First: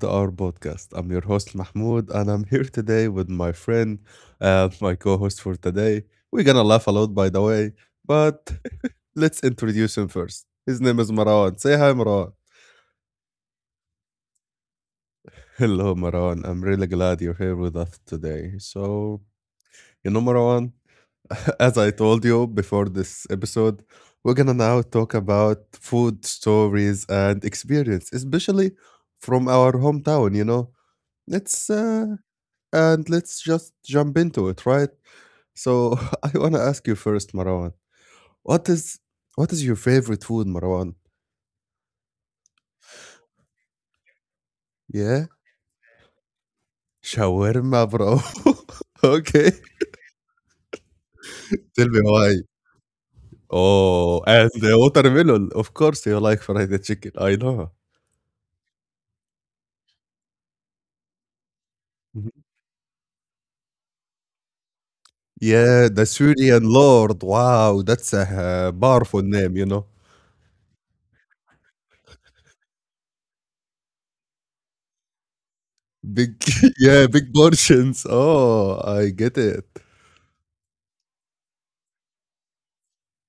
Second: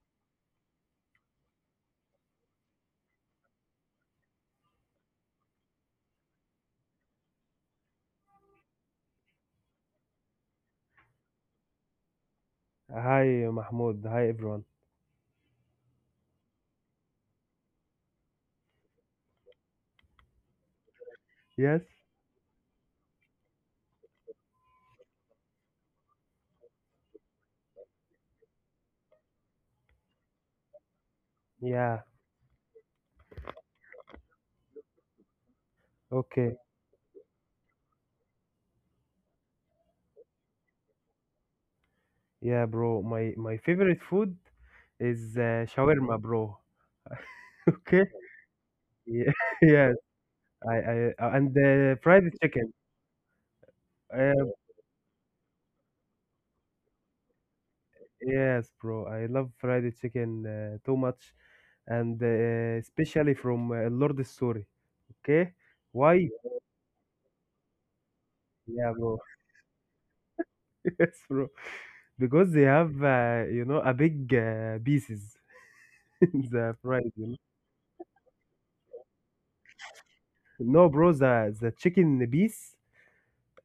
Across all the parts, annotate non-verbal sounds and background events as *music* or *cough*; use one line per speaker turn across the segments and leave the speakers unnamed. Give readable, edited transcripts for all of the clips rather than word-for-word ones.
to our podcast. I'm your host, Mahmoud, and I'm here today with my friend, my co host for today. We're gonna laugh a lot, by the way, but *laughs* let's introduce him first. His name is Marwan. Say hi, Marwan.
Hi, Mahmoud. Hi, everyone.
Hello, Marwan. I'm really glad you're here with us today. So, Marwan,
Yes.
*laughs* as I told you before this episode, we're gonna now talk about food stories and experience, especially from our hometown.
Yeah,
Let's uh, let's just jump into it, right? So *laughs*
okay.
I want to ask you first, Marwan. What is what is your favorite food, Marwan?
Yeah, bro. My favorite food is
Yeah,
shawarma, bro. *laughs* Okay.
shawarma, bro.
Yeah,
*laughs*
*laughs*
Okay,
yes. I and
tell
fried
me why.
chicken. Uh,
Oh, and the watermelon. Of course, you like fried chicken. I know.
yes, bro. I love fried chicken too much, and
Mhm.
especially from Lord Story. Okay,
Yeah,
why?
the Syrian Lord. Wow, that's a
Yeah, bro.
powerful name, you know.
*laughs* Yes, bro. Because they have a big pieces *laughs* in
Big,
the fried.
*laughs*
You know?
yeah, big portions. Oh, I get it.
No, bro. The chicken piece.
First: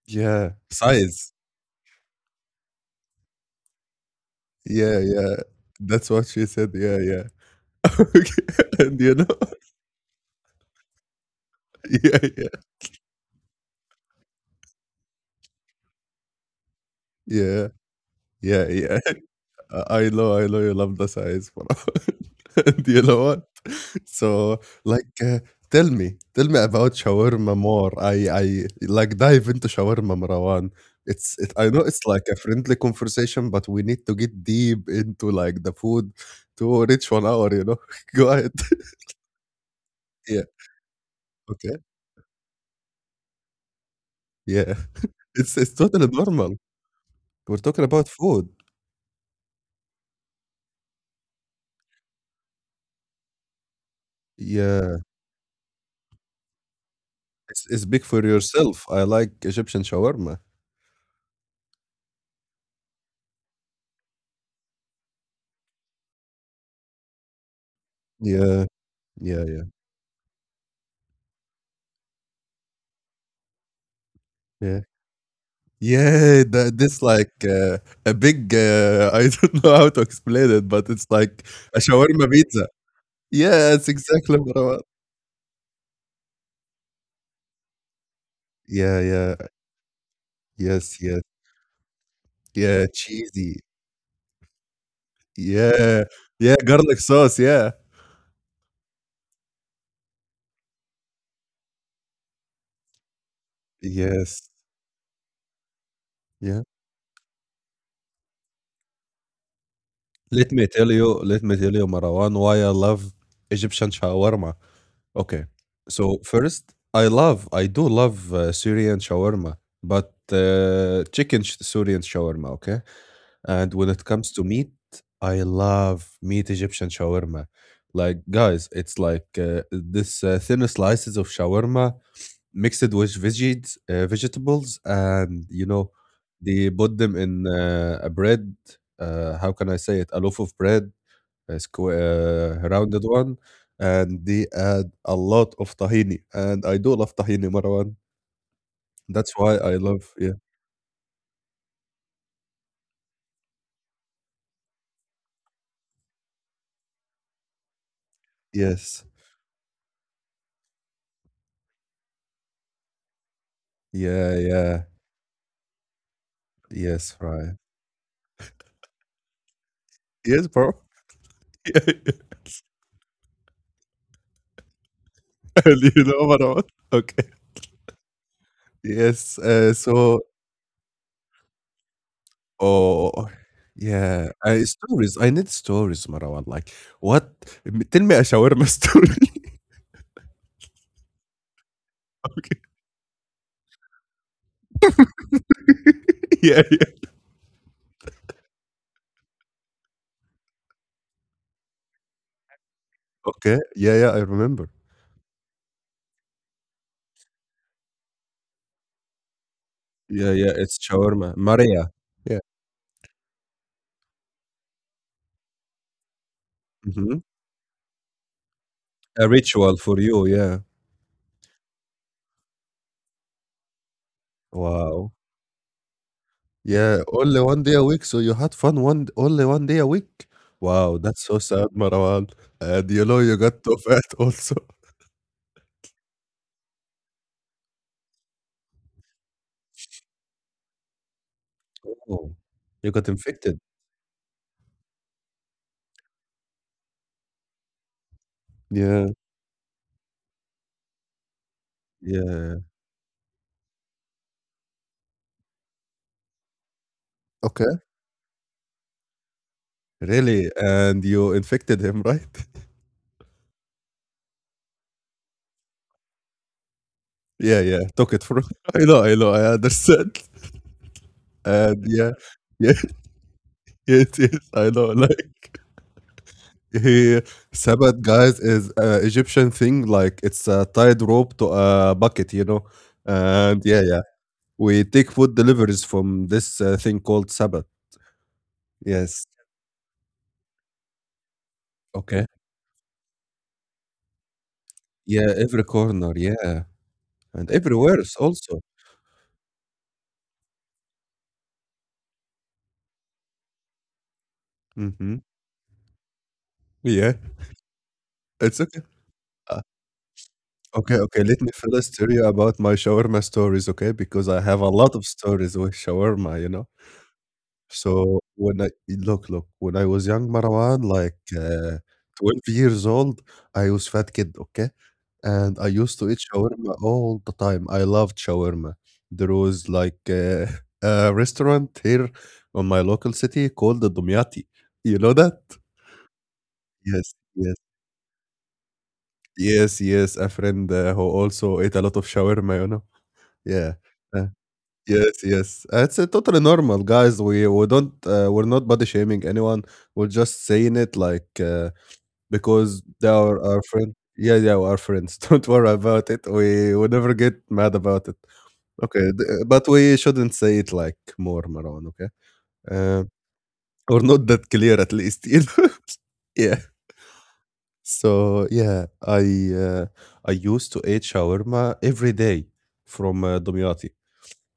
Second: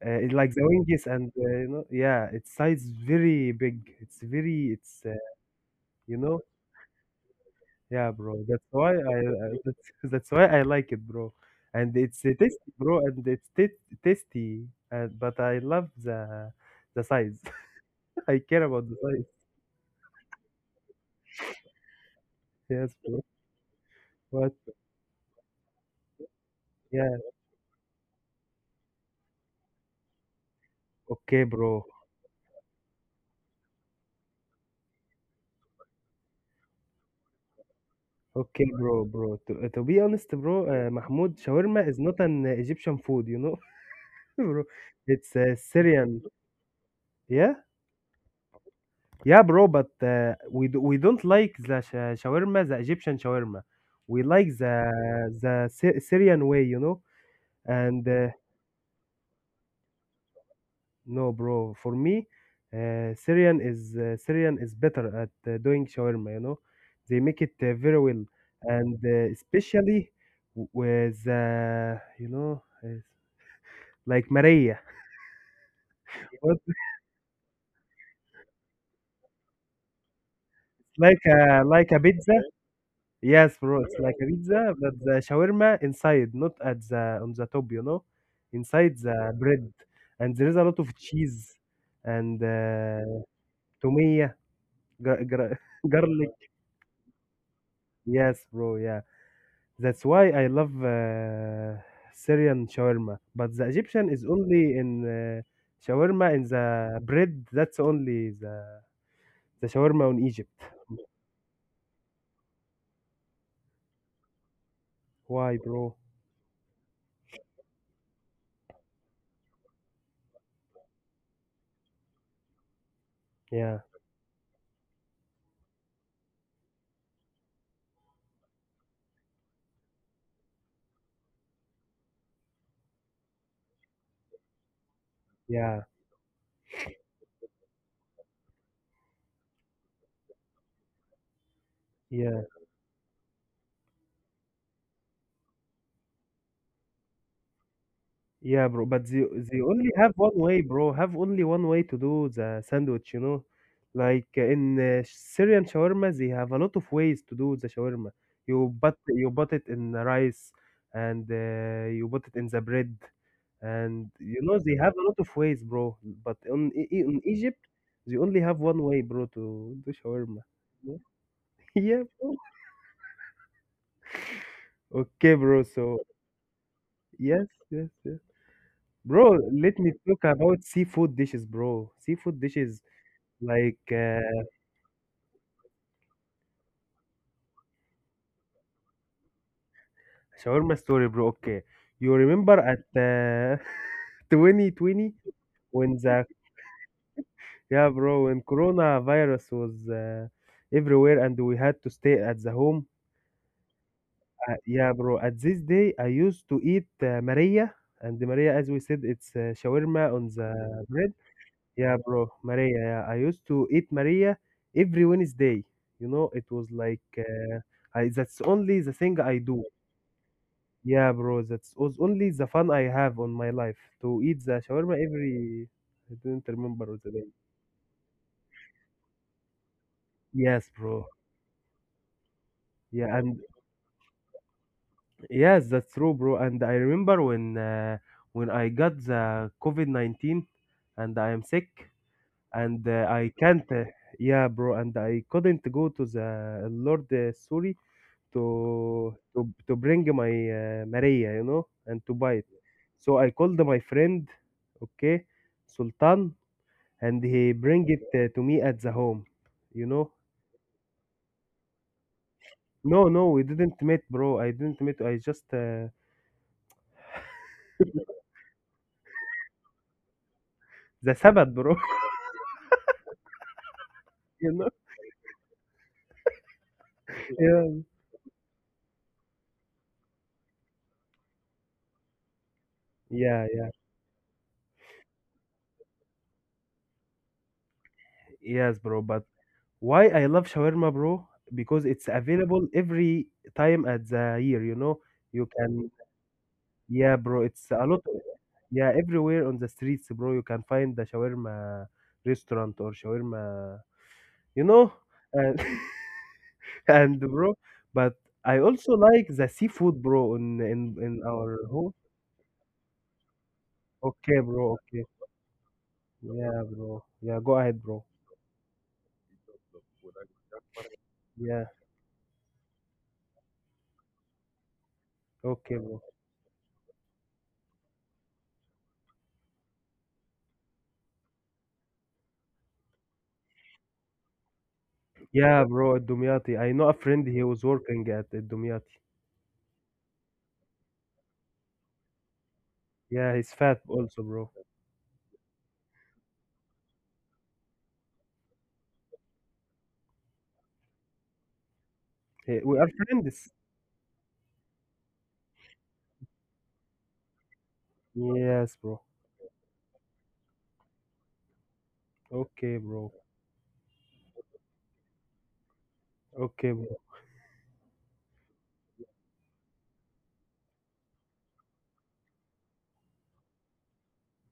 It's
Yeah,
like the wings and
size.
yeah, its size very big. It's very,
Yeah,
it's
yeah. That's
you
what
know,
she said. Yeah, yeah. *laughs*
yeah, bro.
Okay.
That's why
And you
I
know
that's, *laughs* That's why I like it, bro.
*laughs*
And it's
yeah,
uh,
yeah.
tasty, bro, and it's tasty. And but I love the size.
Yeah,
*laughs* I care
yeah,
about the
yeah.
size.
*laughs* I know, I know you love the size بصراحة. *laughs* And
Yes,
you
bro.
know what?
But
So, like, uh, tell me about
yeah,
shawarma more. I like dive into shawarma, Marwan. It's
okay,
it I know
bro.
it's like a friendly conversation, but we need to get deep into like the food to reach 1 hour, you know? *laughs* Go ahead.
Okay,
*laughs*
bro, To be honest,
Yeah.
bro, Mahmoud,
Okay.
shawarma is not an Egyptian food, *laughs* bro.
Yeah. *laughs*
It's
It's totally
Syrian.
normal.
Yeah.
We're talking about food.
Yeah, bro, but we don't like the shawarma, the Egyptian shawarma. We like the
Yeah,
the Sy- Syrian way, you know.
it's big
And
for yourself. I like Egyptian shawarma.
no, bro, for me, Syrian is better at doing shawarma. You know, they make it very well,
Yeah,
and
yeah, yeah,
especially with like
yeah.
Maria.
Yeah,
What
that
is
this like a big *laughs* I don't know how to explain it, but it's
like
like
a
a
like a
shawarma
pizza.
pizza.
Yes,
Yeah,
bro,
it's
it's like a
exactly what I
pizza,
want.
but the shawarma inside, not at the on the top, inside
Yeah, yeah.
the bread, and there is a lot of
Yes, yes.
cheese and
Yeah, cheesy.
tomato, gar- gar- *laughs*
Yeah.
garlic.
Yeah, garlic sauce, yeah.
Yes, bro, yeah. That's why I love Syrian shawarma, but the Egyptian is
Yes.
only in shawarma in
Yeah.
the bread. That's only the shawarma in
Let me
Egypt.
tell you, let me tell you, Marwan, why I love Egyptian shawarma. Okay.
Why, bro?
So first, I do love Syrian shawarma, but chicken Syrian shawarma, okay? And
Yeah,
when it comes to meat, I love meat Egyptian shawarma. Like, guys, it's like this thin slices of shawarma mixed with veggies, vegetables, and you
yeah,
know, they put them in a bread. How can I say it? A loaf of bread squa
yeah.
rounded one, and they add a lot of tahini, and I do love tahini, Marwan.
Yeah, bro, but they
That's why
they
I
only
love
have
yeah.
one way, bro. Have only one way to do the sandwich. Like, in Syrian shawarma, they have a lot of ways to do the shawarma.
Yes.
You put it in the rice, and you put it in the bread, and
Yeah,
you know
yeah.
they have a lot of ways, bro. But
Yes,
in
right.
Egypt, they only have one way, bro, to do
Yes,
shawarma.
bro.
*laughs* Yeah,
*laughs*
bro. Okay, bro.
Yeah, and you
So
know, Marwan? Okay.
yes, yes. Bro,
Yes,
let me
so
talk about seafood dishes, bro. Seafood dishes
oh,
like
yeah, stories. I need stories, Marwan. Like, what? Tell me a shawarma story. *laughs*
Shawarma story, bro. Okay, you
Okay.
remember at *laughs* 2020, when the
Yeah, yeah.
yeah, bro, when coronavirus was everywhere, and we had to stay at the home.
Okay. Yeah, yeah, I remember.
Yeah, bro. At this day, I used to eat Maria. And Maria, as we said, it's shawarma
Yeah,
on
yeah, it's
the bread.
shawarma. Maria.
Yeah,
Yeah.
bro, Maria. Yeah. I used to eat Maria every Wednesday. You know, it was like
Mhm.
that's only the thing
A
I do.
ritual for you, yeah.
Yeah, bro, that was only the fun I have on my life to eat the shawarma
Wow.
every. I don't
Yeah,
remember the
only
name.
1 day a week, so you had fun one only 1 day a week?
Yes,
Wow,
bro.
that's so sad, Marwan. And you
Yeah,
know you
and
got too fat *laughs* also.
yes, that's true, bro. And I remember when I got the COVID 19, and I am sick,
Oh, you
and
got
I
infected?
can't. Yeah, bro, and I couldn't go to the Lord
Yeah,
to bring my Maria, you know, and to buy it.
yeah.
So I called my friend, okay, Sultan, and he
Okay.
bring it to me at the home, you know.
Really? And you infected him, right? *laughs*
No, no, we didn't meet, bro. I didn't meet. I just
Yeah, yeah, took it from *laughs* I know, I know, I understand.
the Sabbath, bro.
And yeah,
*laughs*
yeah, *laughs* it is,
You
I
know.
know. *laughs* He
Yeah.
Sabbath, guys, is a Egyptian thing. Like it's a tied rope to a bucket, you know.
Yeah,
And
yeah,
yeah, yeah, we take food deliveries from this thing called Sabbath.
yes, bro.
Yes.
But why I love shawarma, bro? Because it's
Okay.
available every time at the year. You know,
Yeah,
you
every
can.
corner. Yeah,
Yeah,
and
bro. It's a
everywhere
lot.
else also.
Yeah, everywhere on the streets, bro, you can find the shawarma restaurant or shawarma, you know?
Mm-hmm.
And, *laughs*
Yeah,
and bro, but
it's
I
okay.
also like the
Uh,
seafood, bro, in
okay,
in
okay.
in
Let me
our
first
home.
tell you about my shawarma stories, okay? Because I
Okay,
have a
bro.
lot of
Okay.
stories with shawarma, you know.
Yeah, bro. Yeah, go ahead, bro.
So when look, when I was young, Marwan, like
Yeah.
12 years old, I was fat kid, okay? And I
Okay,
used
bro.
to eat shawarma all the time. I loved shawarma. There was like *laughs* a restaurant here on my local city called the Dumyati. You know that?
Yeah, bro, at Dumyati. I know a
Yes,
friend he
yes,
was working at Dumyati.
yes, yes. A friend who also ate a lot of shawarma, you know?
Yeah, he's
Yeah.
fat
Uh,
also, bro.
yes, yes. It's totally normal, guys. We don't we're not body shaming anyone. We're just saying it like because
We are
they are
friends.
our friend. Yeah, yeah, our friends. *laughs* Don't worry about it. We never get mad about it.
Yes, bro.
Okay, but we shouldn't say it like more, Marwan. Okay,
Okay,
uh,
bro.
or not that clear at least. You know? *laughs* yeah.
Okay, bro.
So yeah, uh, I used to eat shawarma every day from Dumyati.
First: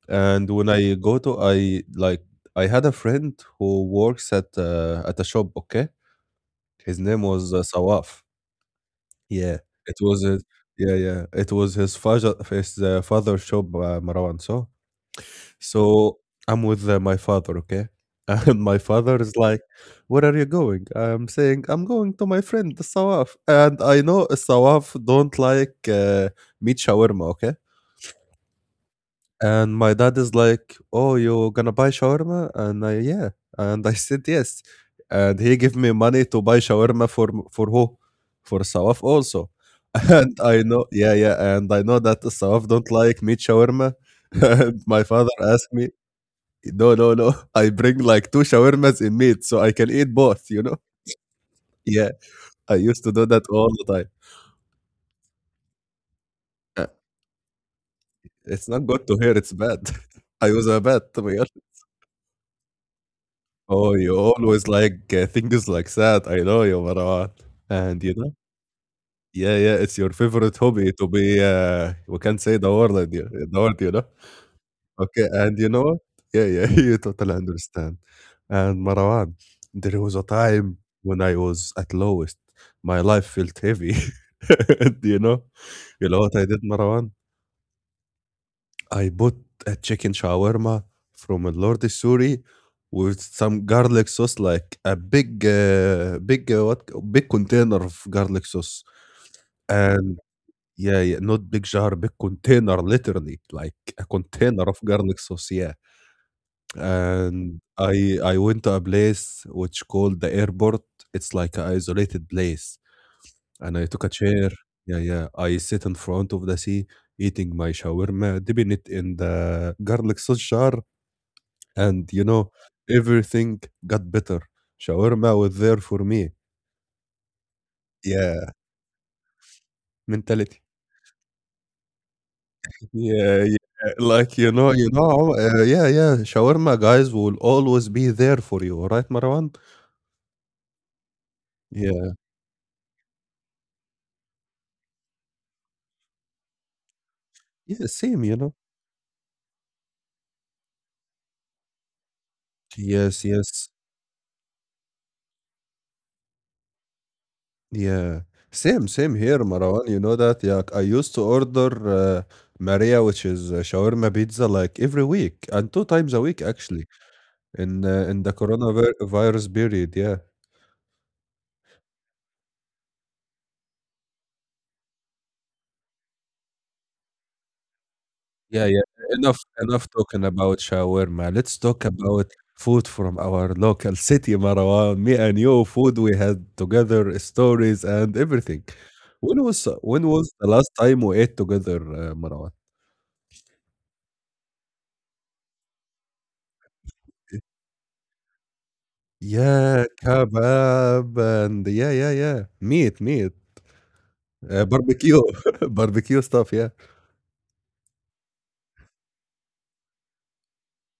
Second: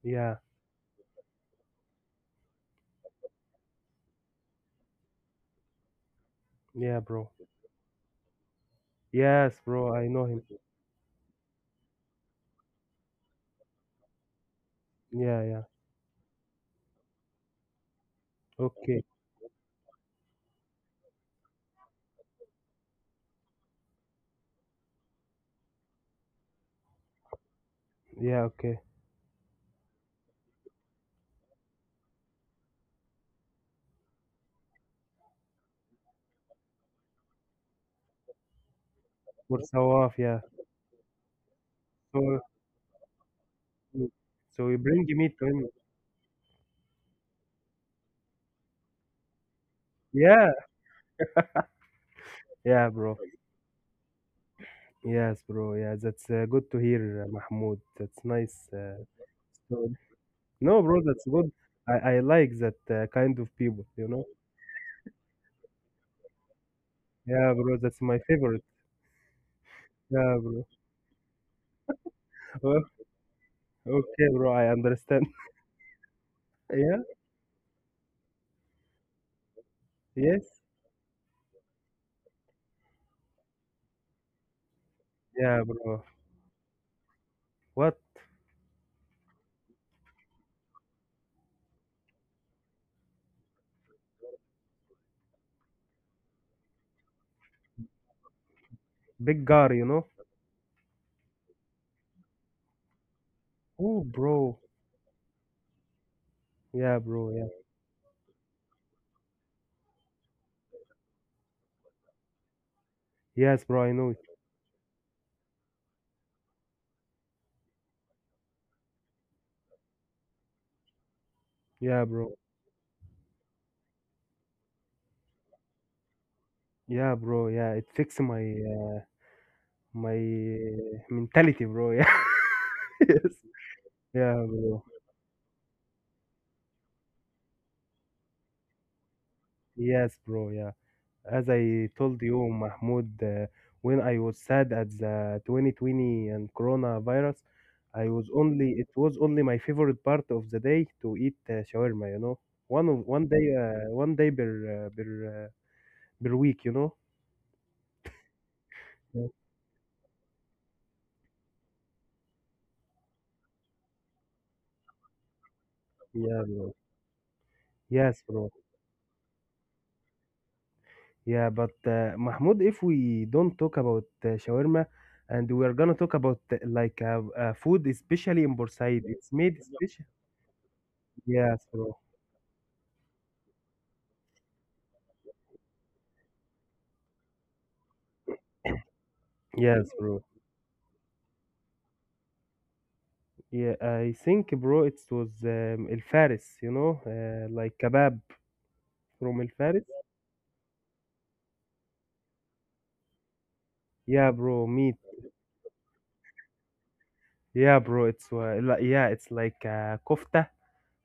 Yeah.
And when I go to I like I had a friend who works at a shop, okay? His
Yeah,
name
bro.
was Sawaf. Yeah.
Yes, bro,
It
I
was
know him.
his, yeah, yeah. It was his father's shop, Marwan. So
Yeah, yeah.
so I'm with my father, okay? *laughs* And my
Okay.
father is like, "Where are you going?" I'm saying, "I'm going to my friend, the Sawaf." And I know Sawaf don't like meat shawarma, okay?
Yeah, okay.
And my dad is like, "Oh, you're gonna buy shawarma?" And I, "Yeah." And I said, "Yes." And he gave me money to buy shawarma for for who? For Sawaf also.
For Sawaf,
*laughs* And
yeah.
I know, yeah, yeah. And I know that
So
Sawaf don't like meat shawarma.
mm,
*laughs*
so you
And my
bring me
father
to him.
asked me, "No, no, no. *laughs* I bring like two shawarmas in meat, so I can eat both."
Yeah.
You know? Yeah, I
Yeah,
used to
bro.
do that all the time.
Yes, bro. Yeah, that's good to
Uh,
hear, Mahmoud. That's
It's
nice.
not good to hear. It's bad.
Story.
*laughs* I was a
No,
bad
bro,
to
that's
be
good.
honest.
I like that kind of people,
Oh,
you
you
know?
always like things like that. I know you, Marwan.
Yeah, bro, that's
And you
my
know,
favorite.
yeah, yeah, it's your
Yeah,
favorite
bro.
hobby to be. We can't say
Oh,
the word, you know.
okay, bro, I
Okay,
understand. *laughs*
and you know what? Yeah, yeah, *laughs* you
Yeah,
totally understand. And Marwan, there was a
yes.
time when I was at lowest. My life felt heavy. *laughs* Do you know?
Yeah, bro.
You know what I did, Marwan?
What?
I bought a chicken shawarma from a Lord Suri with some garlic sauce, like a big, big what? Big container of garlic sauce,
Big guy, you know?
and yeah, yeah, not big jar, big container, literally, like a
Oh, bro.
container of garlic sauce. Yeah,
Yeah, bro. Yeah.
and I went to a place which called the airport. It's like an isolated place,
Yes,
and I
bro, I
took a
know.
chair. Yeah, yeah. I sit in front of the sea, eating my shawarma, dipping it in the garlic sauce jar, and,
Yeah,
you
bro.
know, everything got better. Shawarma was there for me.
Yeah, bro. Yeah, it fixed my
Yeah,
uh, my
mentality.
mentality, bro. Yeah. *laughs* Yes.
Yeah, yeah.
Yeah,
Like,
bro.
you know, yeah, yeah. Shawarma guys will always be there for you, all right, Marwan?
Yes, bro. Yeah. As I
Yeah.
told you, Mahmoud, when I was sad at the 2020 and coronavirus,
Yeah,
I
same,
was
you know.
only it was only my favorite part of the day to eat shawarma. You know,
Yes,
one day,
yes.
uh, one day per week. You know.
Yeah. Same, same
Yeah,
here, Marwan. You know that? Yeah, I used to order Maria, which is shawarma pizza, like every week and two times a
yeah,
week,
bro.
actually,
Yes,
in the
bro.
coronavirus virus period. Yeah.
Yeah, but Mahmoud, if we don't talk about shawarma, and we are gonna talk about food, especially in
Yeah, yeah.
Bursaid, it's
Enough
made
enough
special.
talking about shawarma. Let's
Yes,
talk
bro.
about food from our local city, Marwan. Me and you, food we had together, stories and everything. When was
Yes,
when
bro.
was the last time we ate together, Marwan?
Yeah, I think, bro, it was El Faris, you know, like kebab from El Faris.
Yeah, kebab and yeah, yeah, yeah. Meat, meat.
Yeah, bro, meat.
Barbecue, *laughs* barbecue stuff. Yeah,
Yeah, bro, yeah, it's like kofta,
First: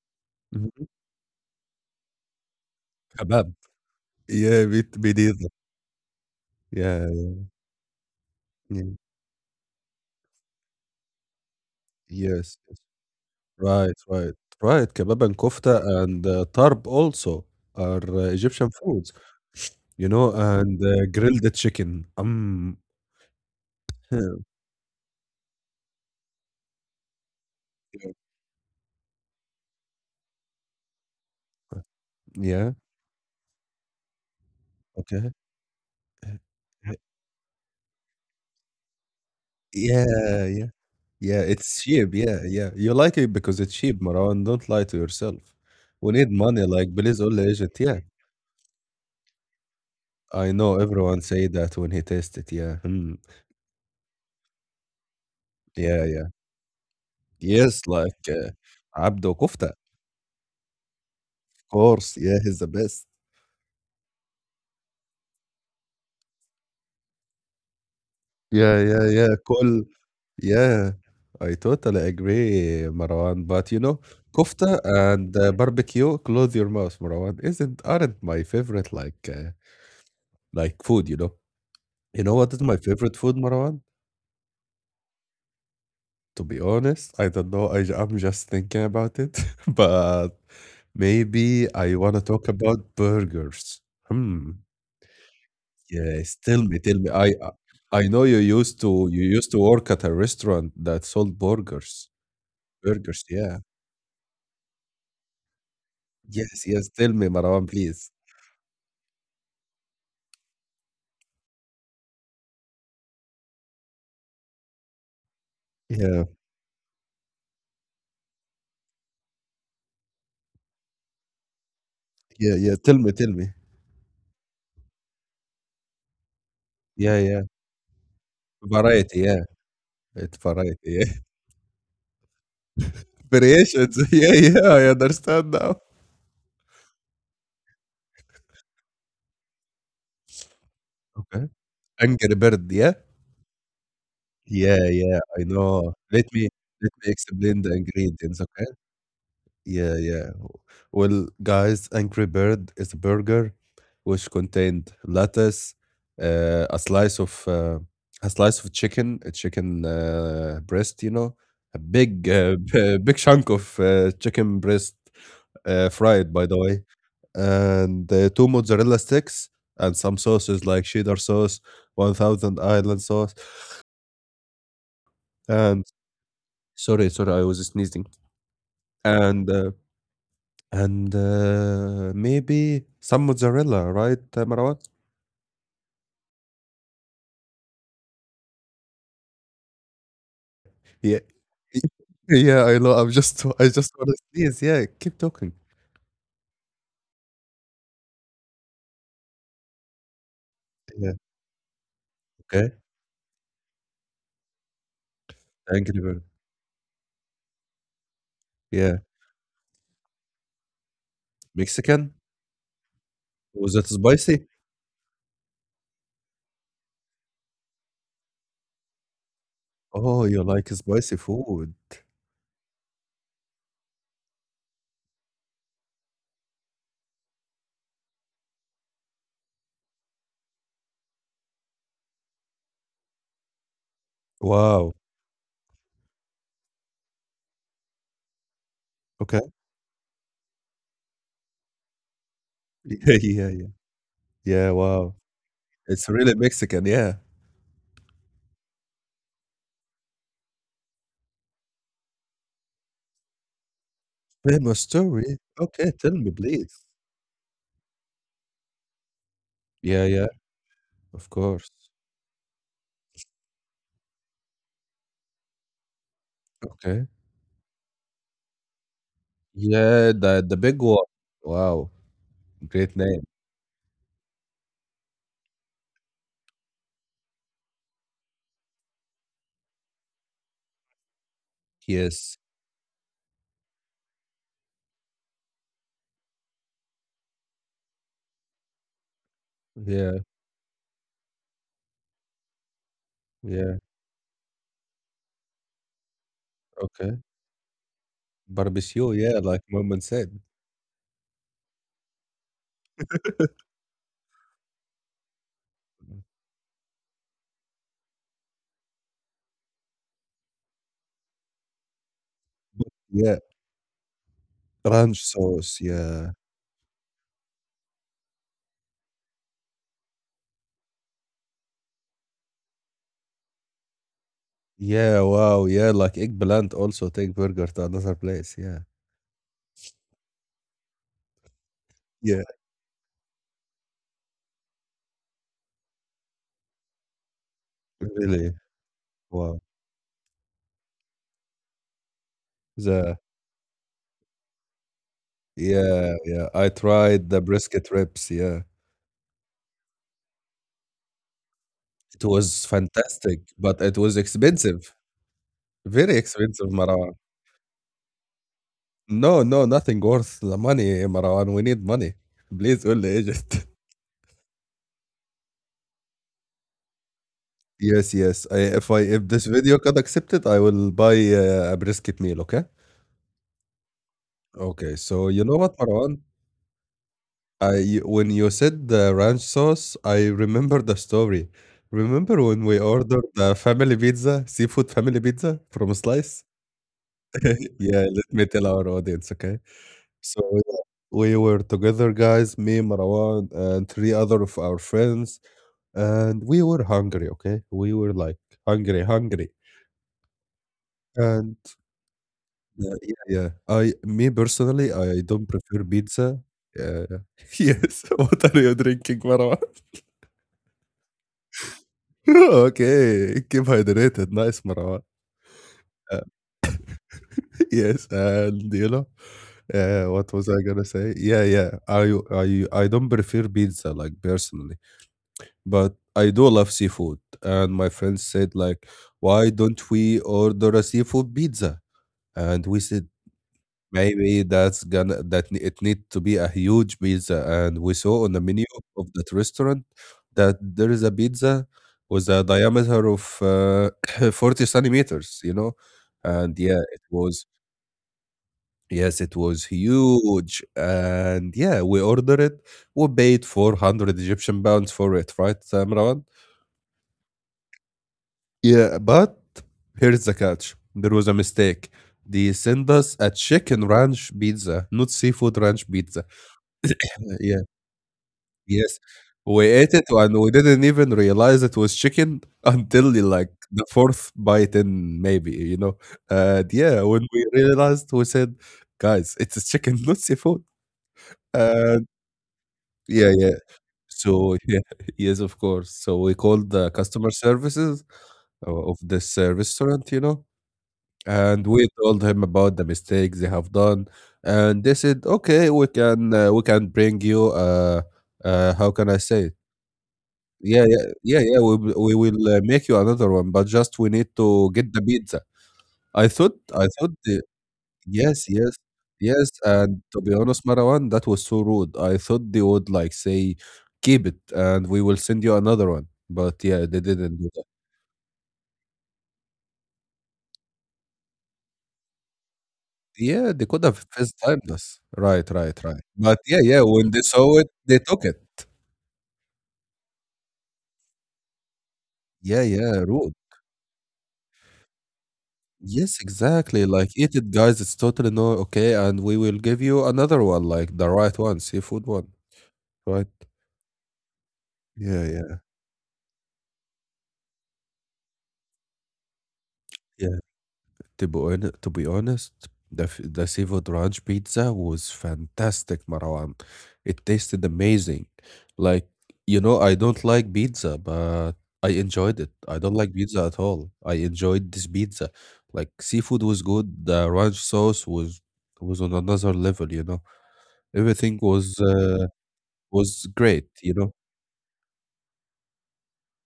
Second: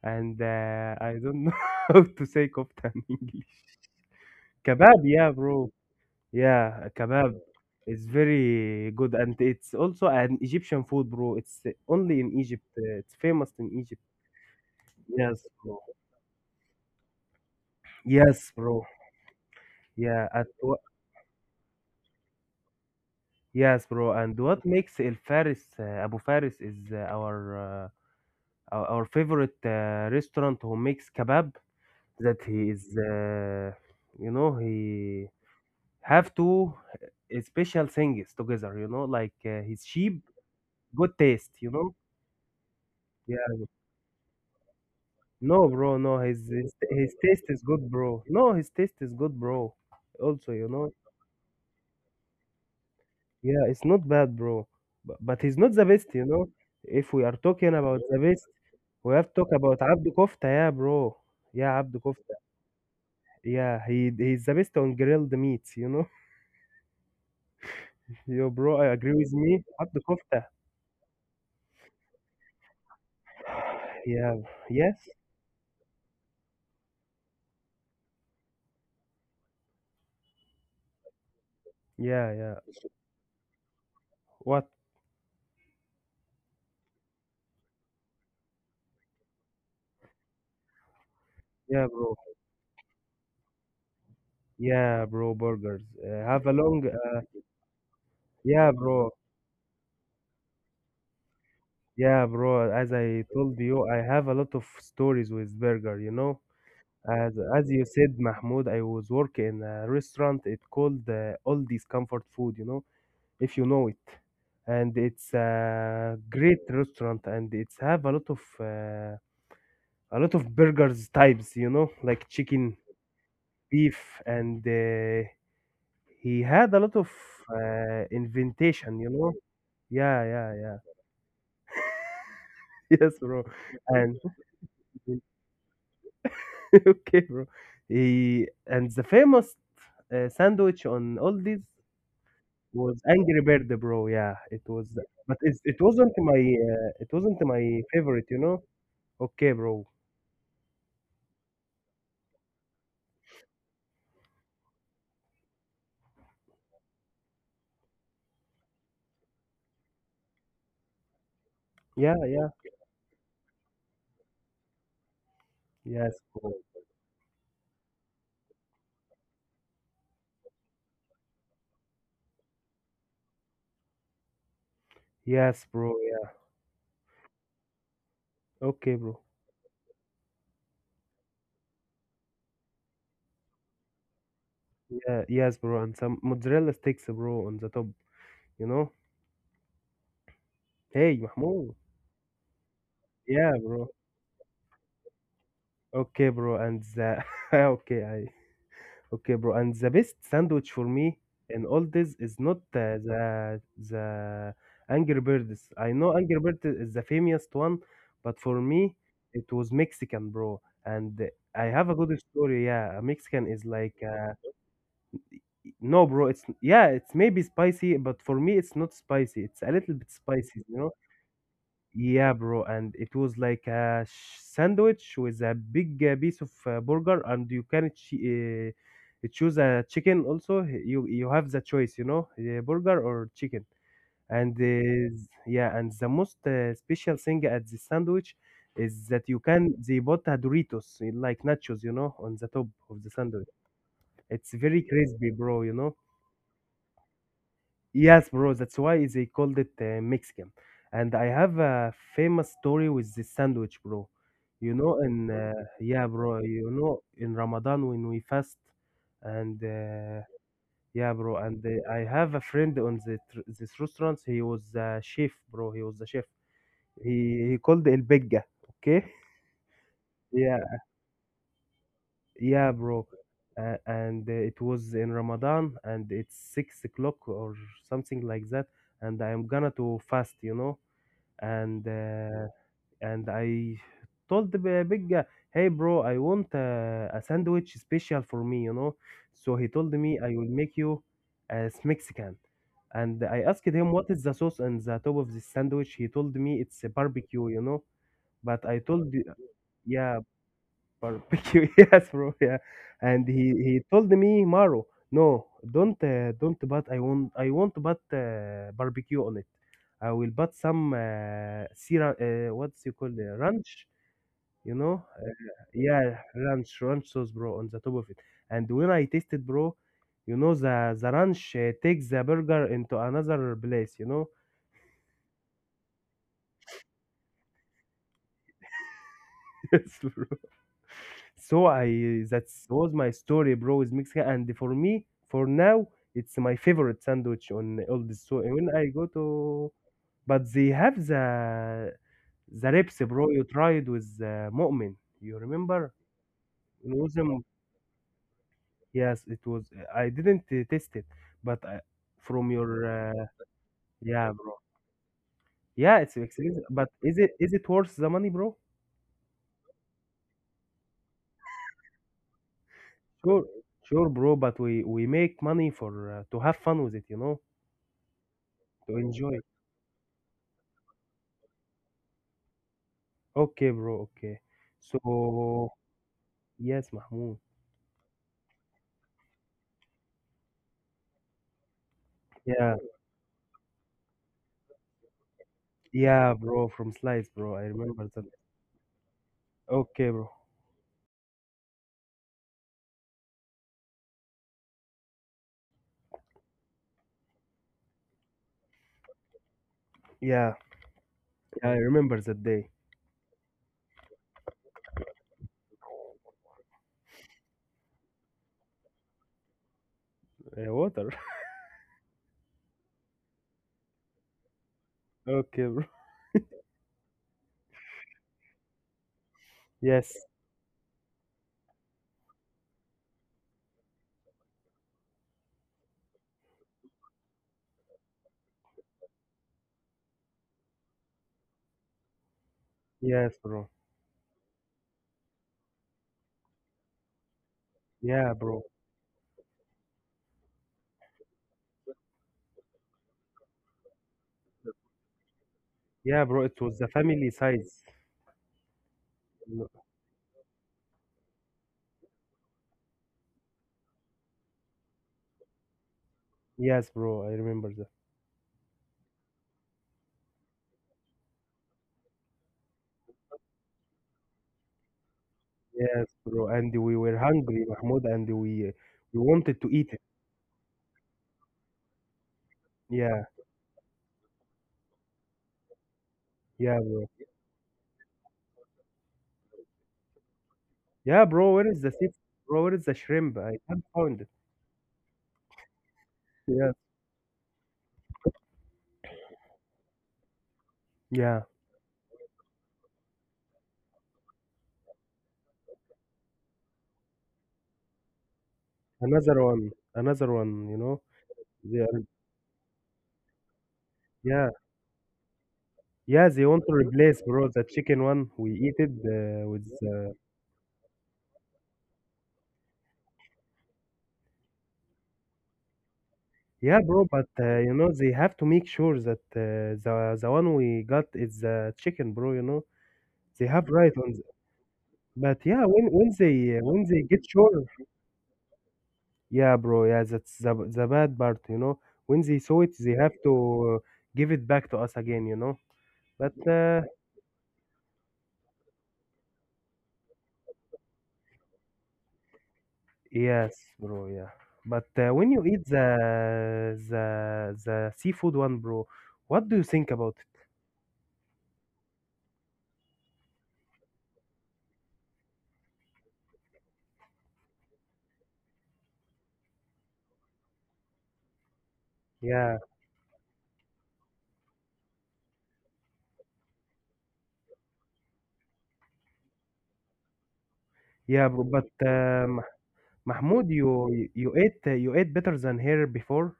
and
mhm.
I don't know *laughs* how to say kofta in English.
Kebab. Yeah, meat,
Kebab,
meat
yeah,
either.
bro. Yeah,
Yeah,
kebab is very
yeah.
good, and it's also an Egyptian food, bro. It's only in
Yes.
Egypt.
Yes.
It's famous in
Right,
Egypt.
right, right. Kebab and
Yes, bro.
kofta and tarb also are
Yes,
Egyptian
bro.
foods, you
Yeah,
know, and grilled chicken.
yes, bro. And
*laughs*
what makes El Faris, Abu Faris, is our favorite restaurant who makes kebab. That
Yeah,
he is, he
okay.
have two special things together. You know, like his sheep,
Yeah, yeah,
good
yeah.
taste. You
It's
know.
cheap. Yeah, yeah. You like it
Yeah.
because it's cheap, Marwan. Don't lie to yourself.
No, bro,
We
no,
need
his,
money,
his
like
his
please, all
taste is
Egypt.
good,
Yeah,
bro. No, his taste is good, bro.
I
Also, you
know
know,
everyone say that when he tastes it. Yeah, hmm.
yeah, it's not bad, bro. But he's not the
Yeah,
best,
yeah.
you know. If we are talking
Yes,
about the
like
best, we have
Abdo
to talk
kofta,
about Abdu Kofta, yeah, bro.
of
Yeah, Abdu
course.
Kofta.
Yeah, he's the best.
Yeah, he's the best on grilled meats, you know. *laughs* Yo,
Yeah,
bro, I
yeah,
agree
yeah.
with me.
Kol
Abdu Kofta.
yeah. I totally agree, Marwan. But you know,
Yeah,
kofta
yes,
and barbecue, close your mouth, Marwan, isn't aren't my favorite like food, you know. You
yeah,
know what
yeah.
is my favorite food, Marwan?
What?
To be honest, I don't know. I'm just thinking about it, *laughs* but maybe
Yeah,
I want
bro.
to talk about burgers. Hmm.
Yeah, bro, burgers.
Yes,
Have a
tell me,
long.
tell me. I I know
Yeah, bro.
you used to work at a restaurant that sold burgers.
Yeah, bro, as
Burgers,
I
yeah.
told you, I have a lot of stories with burger, you know.
Yes, yes, tell me,
As
Marwan,
as you
please.
said, Mahmoud, I was working in a restaurant. It called Aldi's Comfort Food, you know, if you know it. And it's a
Yeah,
great restaurant, and it's have a lot of burgers types, you know, like
yeah, yeah.
chicken,
Tell me, tell me.
beef, and he had a lot of
Yeah, yeah.
inventation, you
Variety,
know.
yeah.
Yeah,
It's
yeah, yeah.
variety, yeah.
*laughs* Yes,
*laughs*
bro.
Variations. *laughs*
And
Yeah, yeah. I understand now.
*laughs* okay, bro. He and the famous sandwich on
Okay.
Aldi's
Angry Bird, yeah?
was Angry Bird, bro. Yeah, it
Yeah,
was,
yeah,
but
I
it
know.
wasn't my
Let
uh,
me
it wasn't
explain the
my favorite,
ingredients,
you know.
okay?
Okay, bro.
Yeah, yeah. Well, guys, Angry Bird is a burger which contained lettuce, uh, a slice of uh, a slice of chicken, a chicken breast, you know, a
Yeah,
big
yeah,
*laughs* big chunk of chicken breast,
yes,
fried by the
bro.
way, and two mozzarella sticks and some sauces like cheddar sauce, one thousand island sauce,
Yes,
and
bro. Yeah.
sorry, sorry, I was sneezing,
Okay, bro.
and. Uh, And maybe some mozzarella, right, Marwan?
Yeah, yes, bro. And some mozzarella sticks, bro, on the top. You know.
Yeah.
Hey, Mahmoud.
*laughs* Y yeah, I know.
Yeah,
I just
bro.
wanna sneeze. Yeah, keep talking.
Okay, bro. And the *laughs* okay, I Okay, bro. And the best sandwich for
Yeah,
me in all this is not
okay.
the Angry Birds. I
Angry bird.
know Angry Birds is the famous one, but for
Yeah.
me it was Mexican, bro. And I have a
Mexican?
good story. Yeah, a Mexican is
Was it
like
spicy?
no, bro. It's maybe spicy, but for me it's not spicy. It's a little bit
Oh, you like
spicy, you know.
spicy food.
Yeah, bro, and it was like a sandwich with a big piece of burger, and you can choose a chicken also. You have the choice, burger or chicken. And
Wow.
yeah, and the most special thing at the sandwich is that
Okay.
you can they bought a Doritos like nachos, you know, on the top
*laughs*
of
Yeah,
the
yeah,
sandwich.
yeah.
It's
Yeah,
very
wow.
crispy, bro, you know.
It's really Mexican, yeah.
Yes, bro, that's why they called it Mexican. And I have a famous story with the sandwich, bro.
Famous
You know,
story?
in
Okay, tell
yeah,
me,
bro, you
please.
know, in Ramadan when we fast, and
Yeah, yeah,
yeah,
of
bro,
course.
and I have a friend on the tr this restaurant. He was a chef, bro. He was a chef.
Okay.
He called El Bigga, okay?
Yeah, the
Yeah,
big one. Wow,
yeah,
great
bro.
name.
And it was in Ramadan, and it's 6 o'clock or something like that. And I'm gonna to fast, you know, and
Yes.
uh, and I told the big guy, "Hey, bro, I want a sandwich special for me, you know." So he told
Yeah,
me, "I will make you as Mexican." And I asked
yeah,
him, "What is the sauce on the top of this sandwich?" He told me, "It's a
okay.
barbecue, you know." But I
Barbecue,
told,
yeah, like moment
"Yeah,
said.
barbecue, *laughs* yes, bro, yeah." And he
*laughs*
he told me, "Maro, no, don't, but I want but barbecue on it." I will buy some sira, what's you call
Yeah,
the ranch, you know?
ranch sauce,
Yeah,
yeah.
ranch, ranch sauce, bro, on the top of it. And when I tasted, bro, you know, the ranch takes the burger into another place, you know?
Yeah, wow, yeah, like eggplant also take burger to another place, yeah.
*laughs* Yes, bro. So I
Yeah.
that was my story, bro, with Mexican. And for me, for now, it's my favorite sandwich on all this. So
Really,
when I go to,
wow.
but they have the ribs,
The
bro. You tried with Mu'min, you remember?
yeah, yeah, I tried the
Museum,
brisket ribs, yeah.
yes, it was. I didn't taste it, but I,
It
from
was
your
fantastic, but it was
yeah, bro.
expensive.
Yeah,
Very
it's
expensive,
expensive, but
Marwan.
is it worth the money, bro?
No, no, nothing worth the money, Marwan. We need money. Please, only
Sure,
Egypt.
sure, bro. But we make money for to have fun with it, you know,
Yes, yes. I
to
if this
enjoy.
video got accepted, I will buy a brisket meal. Okay.
Okay, bro. Okay.
Okay. So you know what,
So
Marwan?
yes, Mahmoud.
I when you said the ranch sauce, I remember the story. Remember when we
Yeah,
ordered the family pizza, seafood family pizza from
yeah,
Slice?
bro. From slice, bro. I
*laughs* Yeah,
remember
let
that.
me tell our audience, okay?
Okay, bro.
So yeah, we were together, guys, me, Marwan, and three other of our friends, and we were hungry, okay? We were like hungry, hungry.
Yeah,
And
yeah, I remember that day.
Yeah, yeah, yeah. I me personally, I don't prefer pizza. Yeah. *laughs* Yes. *laughs* What are you drinking, Marwan?
Water. *laughs*
*laughs* Okay. Keep hydrated. Nice, Marwan.
Okay, bro.
Uh, *laughs* Yes, and you know,
Yes,
what was I gonna say? Yeah, yeah. I don't prefer pizza like personally, but I do love seafood. And my friends said like, why don't we order a seafood pizza? And we said,
yes, bro.
maybe that's gonna that ne- it need to be a huge pizza, and we saw on
Yeah,
the
bro.
menu of that restaurant that there is a pizza with a diameter of *coughs* *clears throat* 40 centimeters, you know,
Yeah, bro,
and
it was
yeah,
the
it
family
was
size.
yes, it was
No-
huge, and yeah, we ordered it. We paid 400 Egyptian pounds for it, right, Imran?
Yes, bro, I remember that.
Yeah, but here's the catch: there was a mistake. They sent us a chicken ranch pizza, not seafood ranch
Yes,
pizza.
bro, and we were
Yeah.
hungry, Mahmoud, and
Yes,
we wanted
we
to
ate
eat
it
it.
and we didn't even realize it was chicken *laughs* until
Yeah,
like the fourth bite in maybe, you know? And
yeah,
yeah,
bro.
when we realized, we said, guys, it's chicken, *laughs* not seafood.
Yeah, bro, where is the
And
seafood? Bro, where is the
yeah,
shrimp?
yeah.
I can't find it.
So yeah, *laughs* yes, of course. So we called
Yeah,
the customer services of this restaurant, you know,
yeah.
and we told him about the mistakes they have done, and they said, okay, we can bring you how can I say
Another
it?
one, another one. You
Yeah, yeah,
know,
yeah, yeah. We
they
will
are,
we will make you another one, but just we need
yeah,
to get the pizza. I
yeah. They
thought,
want to
I thought,
replace,
the,
bro, the chicken one.
yes,
We
yes,
eat it
yes.
with,
And to be honest, Marwan, that was so rude. I thought they would like say, keep it, and we will send you another one. But yeah,
yeah,
they
bro. But
didn't do that.
you know, they have to make sure that the one we got is chicken, bro. You know,
Yeah,
they
they
have
could
right
have
on.
first timed us.
But
Right,
yeah,
right,
when
right.
when
But yeah,
they
yeah.
when
When
they
they
get
saw it,
sure,
they took it.
yeah, bro, yeah, that's the bad part, you know. When they
Yeah,
saw it, they
yeah,
have
rude.
to uh, give it back to us again, you know.
Yes,
But
exactly. Like, eat it, guys. It's totally no okay, and we will give you another one, like the right one, seafood one. What?
yes, bro, yeah. But
Yeah,
when you
yeah,
eat the the seafood one, bro, what do you think about
yeah.
it?
To be honest, the seafood ranch pizza was fantastic, Marwan. It tasted amazing. Like, you know, I don't like pizza, but I enjoyed it.
Yeah,
I don't like pizza at all. I enjoyed this pizza. Like, seafood was good. The ranch sauce was on another level, you know.
yeah,
Everything
bro. But
was uh, was
Mahmoud,
great, you
you
know.
you ate you ate better than here before.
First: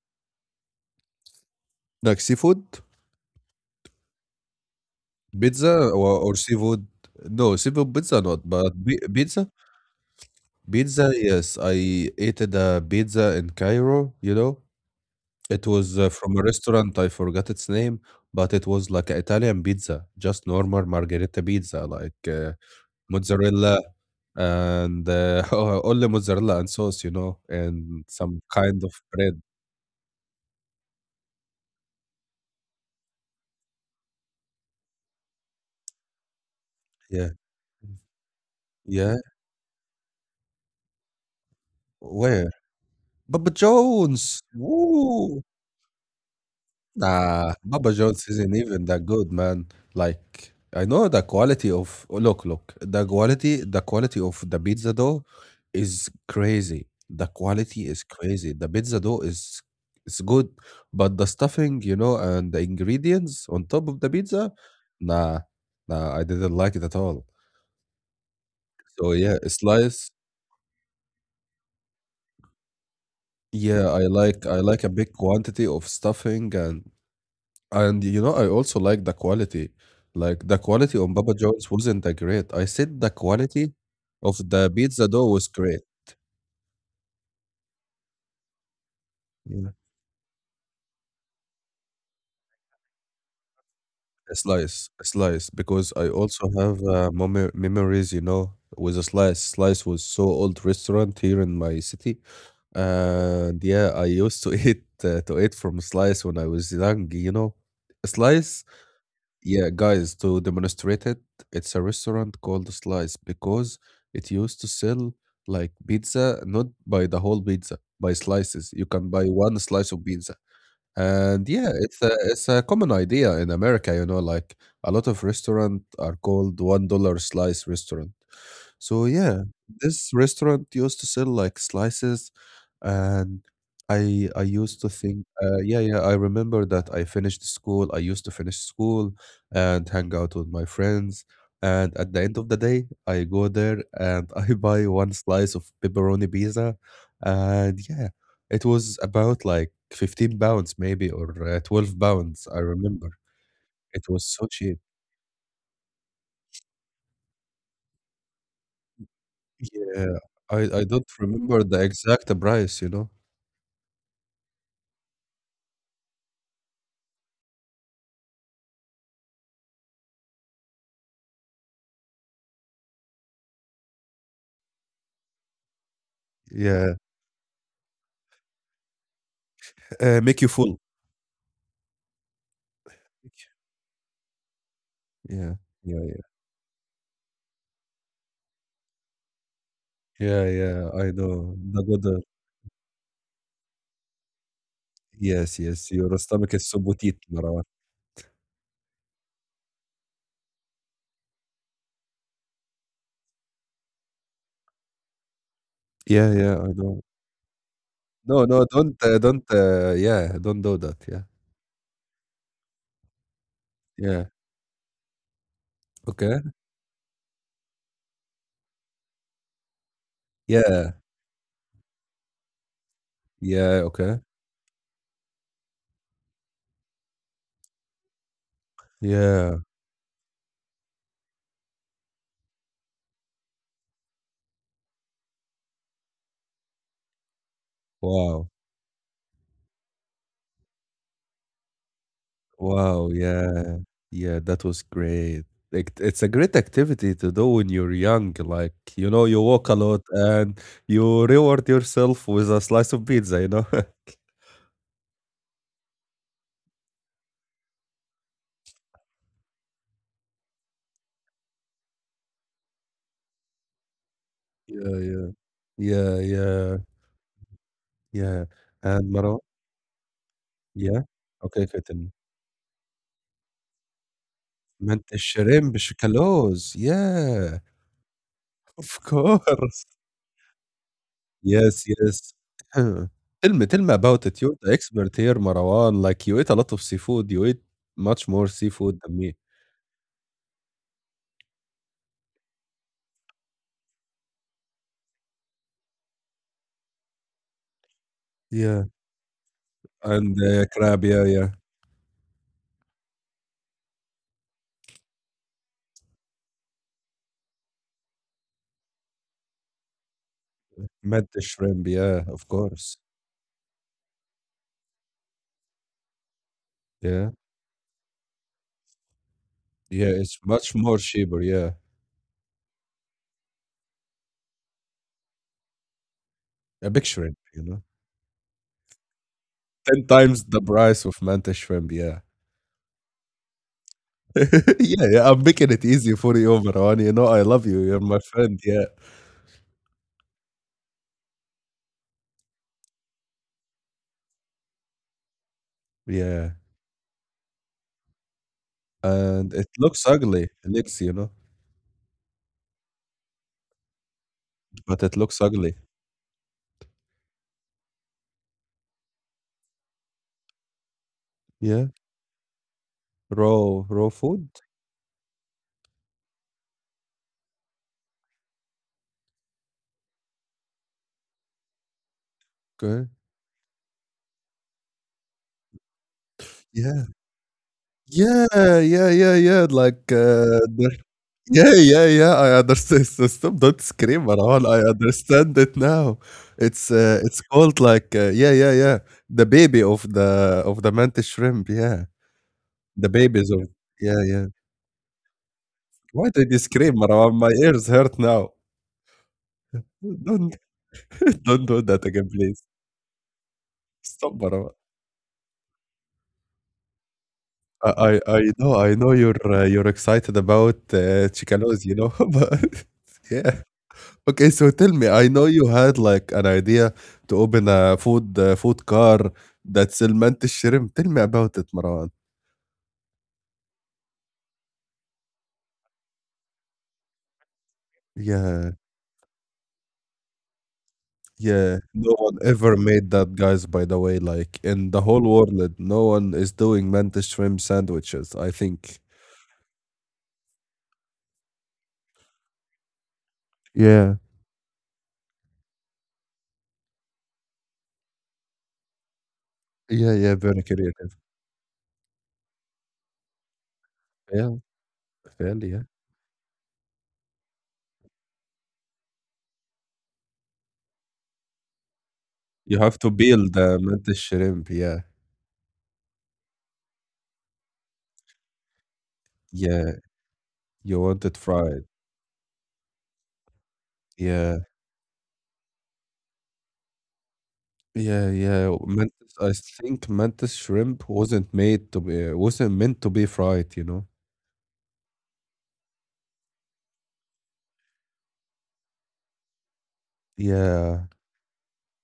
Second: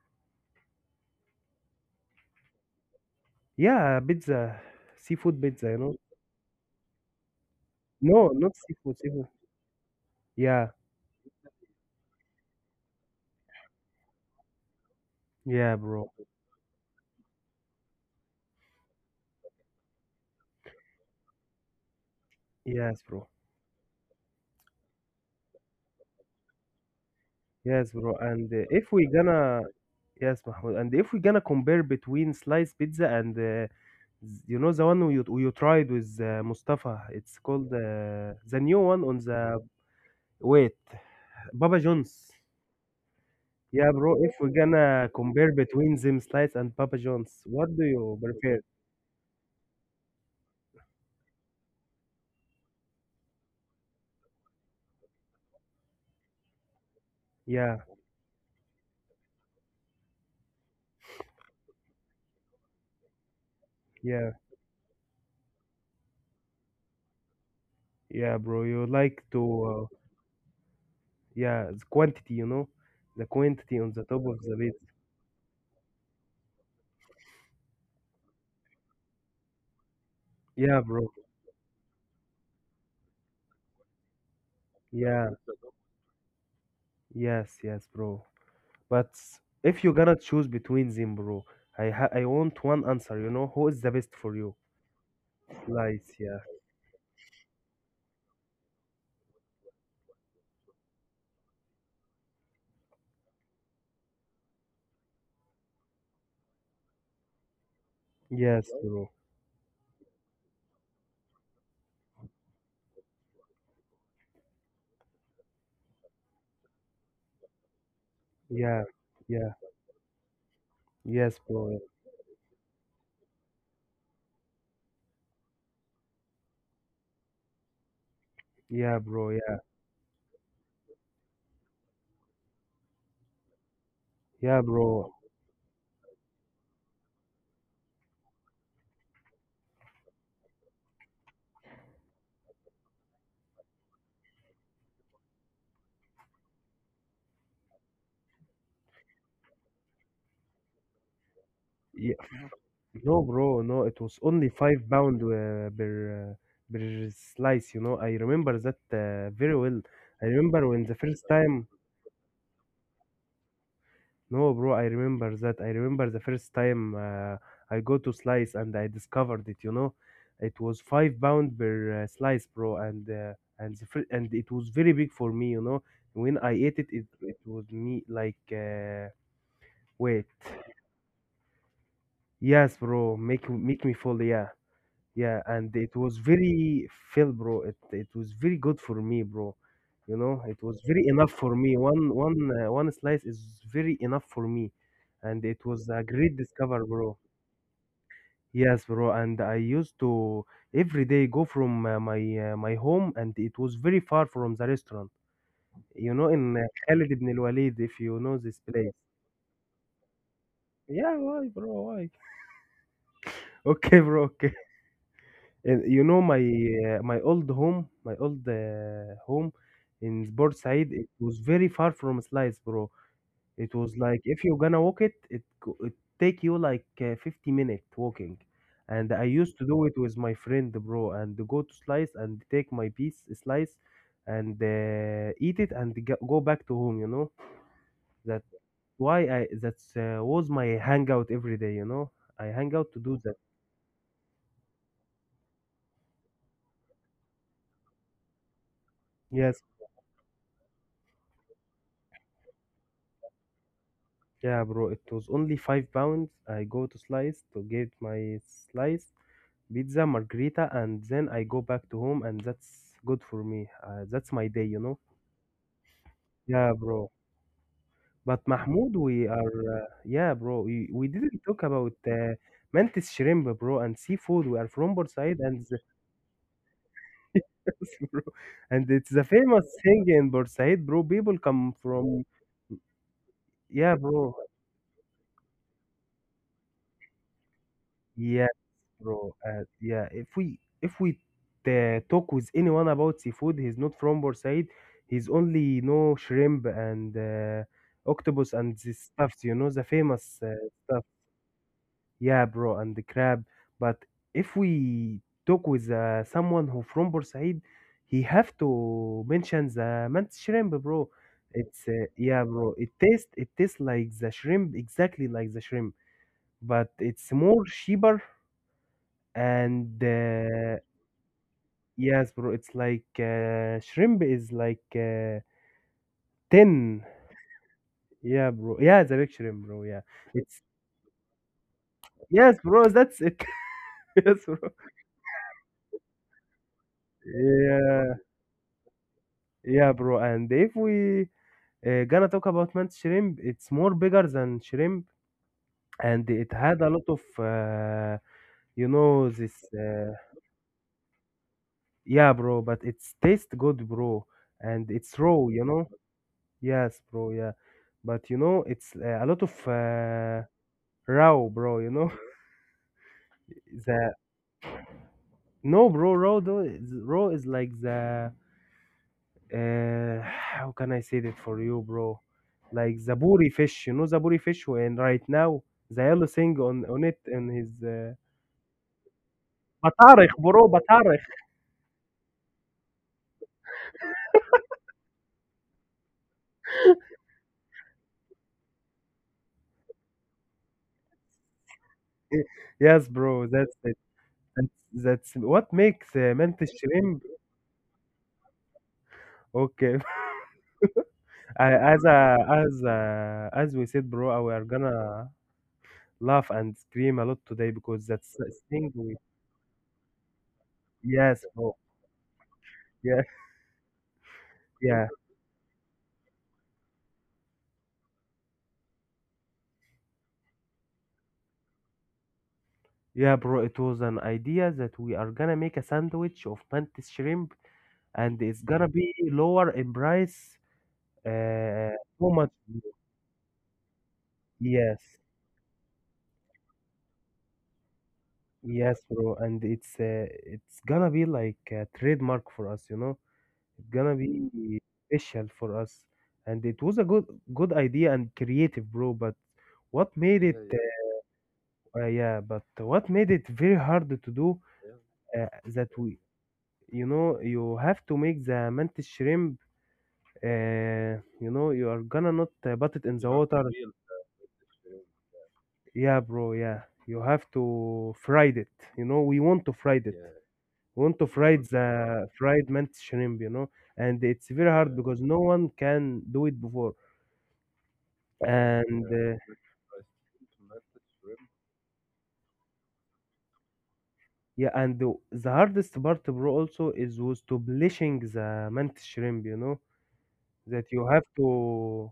Like seafood,
Yeah, pizza, seafood pizza, you
pizza,
know.
or seafood. No, seafood pizza
No,
not,
not
but
seafood,
pi-
seafood.
pizza
Yeah,
Pizza, yes, I ate the pizza in Cairo, you know. It
yeah,
was
bro.
from a restaurant, I forgot its name, but it was like an Italian pizza, just normal margherita pizza, like
Yes, bro.
mozzarella and *laughs* only mozzarella and sauce, you know,
Yes,
and
bro.
some
And
kind
if
of
we
bread.
gonna yes, Mahmoud. And if we gonna compare between sliced pizza and you know the one you tried with Mustafa,
Yeah,
it's called the new one
yeah.
on the wait, Baba John's.
Where? Papa
Yeah, bro. If
John's.
we gonna
Woo!
compare between them slice and Papa John's,
Nah,
what do
Papa
you
John's isn't
prefer?
even that good, man. Like I know the quality of oh, look, look, the quality of the pizza dough is crazy. The
Yeah,
quality is crazy. The pizza dough is it's good, but the stuffing, you know, and the ingredients on top of the
yeah,
pizza, nah, nah, I didn't like it at all.
yeah, bro. You
So
like
yeah, a
to
slice.
yeah the quantity, you know, the quantity
Yeah,
on the
I
top of
like
the
I like
pizza.
a big quantity of stuffing. And you know, I also like the quality. Like the
Yeah,
quality
bro.
on Baba John's wasn't that great. I said the quality of the pizza dough
Yeah,
was great.
yes, yes, bro. But
Yeah.
if you're gonna choose between them, bro, I want one answer. You know who is the best for you?
A slice, because I
Lights, yeah,
also have memories, you know, with a slice. Slice was so old restaurant here in my city. And yeah, I used to *laughs* eat to eat from slice when I was young, you know. Slice
yes, bro,
Yeah, guys, to demonstrate it, it's a restaurant called Slice because it used to sell like pizza, not by the whole pizza, by slices. You
yeah,
can buy
yeah,
one slice of pizza.
yes,
And yeah, it's a common idea in America, you know, like a lot of restaurant are called $1 slice restaurant. So
bro,
yeah,
yeah,
this restaurant used to sell like slices, and I
yeah,
used to
bro,
think, yeah, yeah, I remember that I finished school. I used to finish school and hang out with my friends. And at the end of the day, I go there and *laughs* I buy one slice of pepperoni pizza, and yeah, it was about like 15 pounds maybe or 12
yeah.
pounds. I remember
No, bro, no. It
it
was
was so
only
cheap.
5 pound per uh, per slice. You know, I remember that very well.
Yeah,
I
I
remember
I
when the
don't
first
remember
time.
the exact price, you know.
No, bro, I remember that. I remember the first time I go to slice and I discovered it, you know. It was 5 pound per slice, bro, and and it was very big for me, you know. When I ate it,
Yeah,
it, it was me like wait,
make you full.
yes, bro, make make me full, yeah. Yeah,
Yeah,
and it
yeah,
was
yeah,
very feel, bro. It was very good for me, bro. You know,
yeah,
it was
yeah.
very
I
enough for
know
me.
the good.
One one slice is very enough for me, and
Yes,
it
yes.
was a
Your
great
stomach is so
discover, bro.
petite, Marwan.
Yes, bro. And I used to every day go from my my home, and it was very far from the restaurant. You know,
Yeah, yeah.
in
I know.
Khalid ibn al-Walid, if you know
No,
this
no.
place.
Don't. Yeah, don't do that.
Yeah,
Yeah,
why, bro? Why? *laughs* Okay,
yeah.
bro. Okay. And you know my
Okay.
my old home in
Yeah,
Said, it was very far from Slice, bro. It
yeah.
was
Okay.
like if you're gonna walk it, it take you like 50-minute walking. And I
Yeah.
used to do it with my friend, bro, and go to Slice and take my piece slice and eat it and g go back to home, you know? That
Wow.
why I that was my hangout every day, you know? I hang out to
Wow.
do that.
Yeah. Yeah. That was great. Like, it's a great activity to do when you're young. Like, you know, you
Yes.
walk a lot and you reward yourself with a slice of pizza. You know. *laughs*
Yeah, bro, it was only 5 pounds. I go to Slice to get my slice pizza, margarita, and then I go back to home, and that's good for me. That's my day, you
Yeah,
know.
yeah, yeah,
Yeah,
yeah.
bro.
Ja.
But Mahmoud,
And
we
Marwan,
are yeah, bro.
yeah?
We didn't
Okay,
talk about
Katen.
mantis shrimp, bro, and seafood. We are from
Mantis
Bursaid, and
shrimp Schokalos, yeah,
*laughs* bro, and
of
it's a famous
course.
thing in Bursaid, bro. People come
Yes,
from
yes. *clears throat* Tell me
yeah,
about
bro.
it. You're the expert here, Marwan. Like, you eat a lot of seafood. You eat much more
Yeah,
seafood than me.
bro. Yeah, if we talk with anyone about seafood, he's not from Bursaid. He's only you know shrimp and octopus and
Yeah,
the stuffs. You know the
and,
famous
crab,
stuff.
yeah, yeah.
Yeah, bro, and the crab. But if we talk with someone who from Bursaid, he have to mention the mantis shrimp, bro.
Mantis
It's
shrimp, yeah,
yeah,
of
bro. It
course.
tastes like the shrimp, exactly like the shrimp, but it's
Yeah.
more cheaper and
Yeah, it's much more cheaper, yeah.
yes, bro. It's like shrimp is like
A
tin.
big shrimp, you know?
Yeah, bro. Yeah, it's a big shrimp, bro. Yeah,
10 times
it's
the price of mantis shrimp, yeah.
yes, bro. That's it. *laughs* Yes, bro.
*laughs* Yeah, yeah, I'm making it easy for you, Marwan. You know, I love you. You're
Yeah,
my friend. Yeah,
yeah, bro. And if we gonna talk about man's shrimp, it's more bigger than shrimp, and it
yeah.
had a lot of you know
And
this.
it looks ugly. It looks, you know,
Yeah, bro. But it's taste good, bro, and
but it
it's
looks
raw. You
ugly.
know. Yes, bro. Yeah, but you know it's a lot of raw, bro.
Yeah,
You know. *laughs*
raw, raw
the
food.
No, bro, raw though is raw is like the how can I say that for you, bro? Like
Okay.
the buri fish, you know the buri fish, and right now the yellow thing
Yeah,
on it and his
yeah, yeah, yeah, yeah. Like,
batarikh, bro, batarikh.
yeah, yeah, yeah. I understand. So stop, don't scream, Marwan. I understand it now. It's called like, yeah, yeah, yeah. The baby of the mantis shrimp. Yeah, the
Yes, bro,
babies of.
that's it.
Yeah, yeah.
That's, that's what makes
Why did you
mantis
scream,
shrimp.
Marwan? My ears hurt now.
Okay,
Don't *laughs*
*laughs*
don't do
as
that again,
a,
please.
as a, as we said,
Stop,
bro, we are
Marwan.
gonna laugh and scream a lot today
I
because
I
that's
I
the
know
thing
I know
we.
you're excited about
Yes, bro.
Chicano's, you know, *laughs* but
Yeah,
yeah. Okay, so tell
yeah.
me, I know you had like an idea to open a food food car that sell mantis shrimp. Tell me about it, Marwan.
Yeah, bro, it was an idea that we are gonna make a sandwich of mantis shrimp, and it's
Yeah,
gonna be lower in price.
yeah.
Uh,
No
how
one
much?
ever made that, guys, by the way. Like in the
Yes,
whole world, no one is doing mantis shrimp sandwiches, I
yes,
think.
bro, and it's gonna be like a trademark for us, you know. It's gonna
Yeah.
be special for us, and it was a good good idea and creative, bro. But what
Yeah,
made
yeah,
Yeah, it?
very
Yeah. yeah.
creative.
Yeah, but what made it very hard to do
Yeah,
uh,
fairly,
that
yeah.
we, you know, you have to make the mantis shrimp. You know, you are gonna not
You
put it
have
in
to
the Not
peel
water.
the
Real.
mint shrimp, yeah.
Yeah, bro. Yeah, you have to fried it. You know, we want to
Yeah,
fried it. Yeah. We
you
want to
want it
fried want to fry
fried.
the fried mint shrimp. You know, and it's
Yeah,
very hard because no one can do it before.
yeah, yeah.
And
I think mantis shrimp wasn't meant to be fried, you know?
yeah, and the hardest part, bro, also is was to bleaching the mint shrimp. You know, that you
Yeah,
have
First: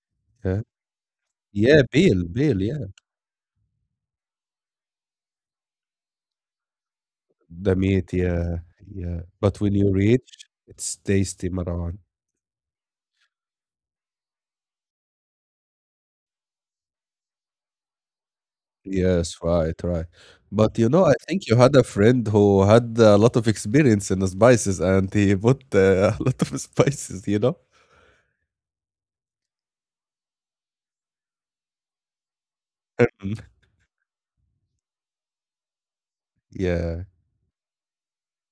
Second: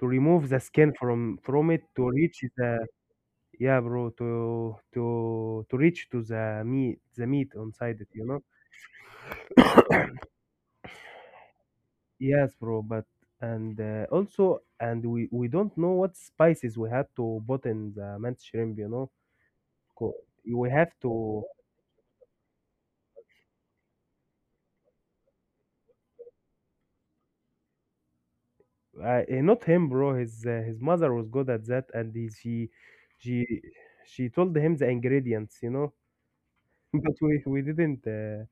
to remove the
yeah.
skin from it
Yeah,
to
peel,
reach
peel, yeah.
the yeah, bro, to reach to the meat
The
inside it,
meat,
you know?
yeah, yeah. But when you reach, it's tasty, Marwan.
Yes, bro, but and also and we don't know what spices we had to put in the mint shrimp, you know?
Yes, right, right.
Co- We
But you
have
know, I
to
think you had a friend who had a lot of experience in spices and he put *laughs* a lot of spices, you know?
not him, bro. His mother was good at that, and he,
Mm.
she she told him the ingredients, you know. *laughs*
Yeah,
But we didn't.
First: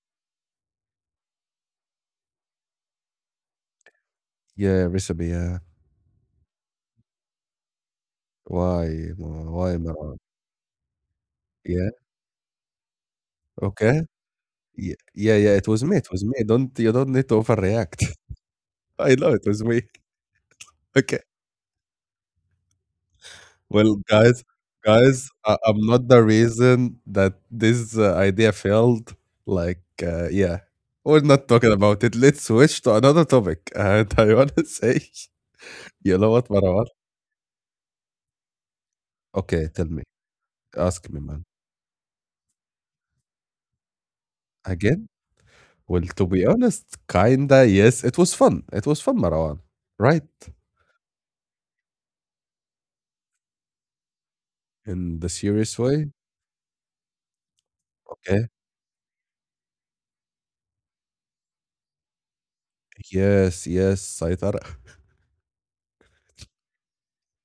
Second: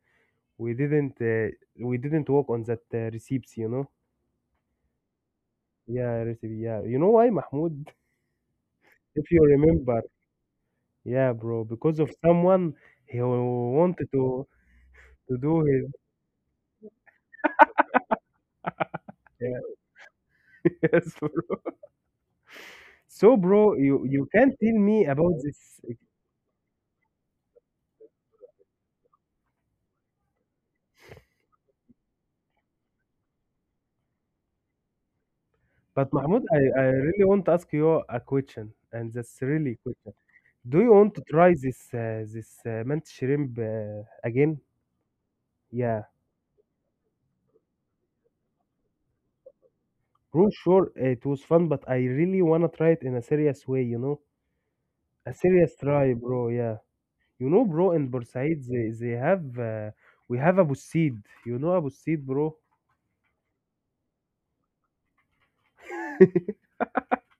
We didn't we didn't work on that recipes, you know,
yeah, recipe, yeah.
yeah recipe, yeah, you know why, Mahmoud?
Why,
*laughs* If you
Ma- why,
remember,
Marwan?
yeah, bro,
Yeah,
because of someone he
okay.
wanted
Yeah, yeah,
to
yeah,
do
it was
his
me, it was me. Don't, you don't need to overreact. *laughs* I know it was
yeah.
me. *laughs*
*laughs* Yes,
Okay.
bro. So bro,
Well,
you
guys,
can't tell me
guys,
about
I,
this,
I'm not the reason that this idea failed. Like, yeah, we're not talking about it. Let's switch to another topic. *laughs* And I want to *laughs* say,
but
you know what,
Mahmoud,
Marwan?
I really want to ask you a question, and that's
Okay,
really a
tell me.
question. Do you
Ask me,
want to
man.
try this this mint shrimp again?
Again? Well,
Yeah,
to be honest, kinda, yes. It was fun. It was fun, Marwan. Right?
bro, sure it was fun, but I really want to try it in a serious way, you know.
In the
A
serious
serious
way.
try, bro. Yeah, you know, bro. In
Okay.
Bursaid, they have we have Abu Seed. You know Abu Seed, bro.
Yes, yes, Saitara. *laughs*
*laughs*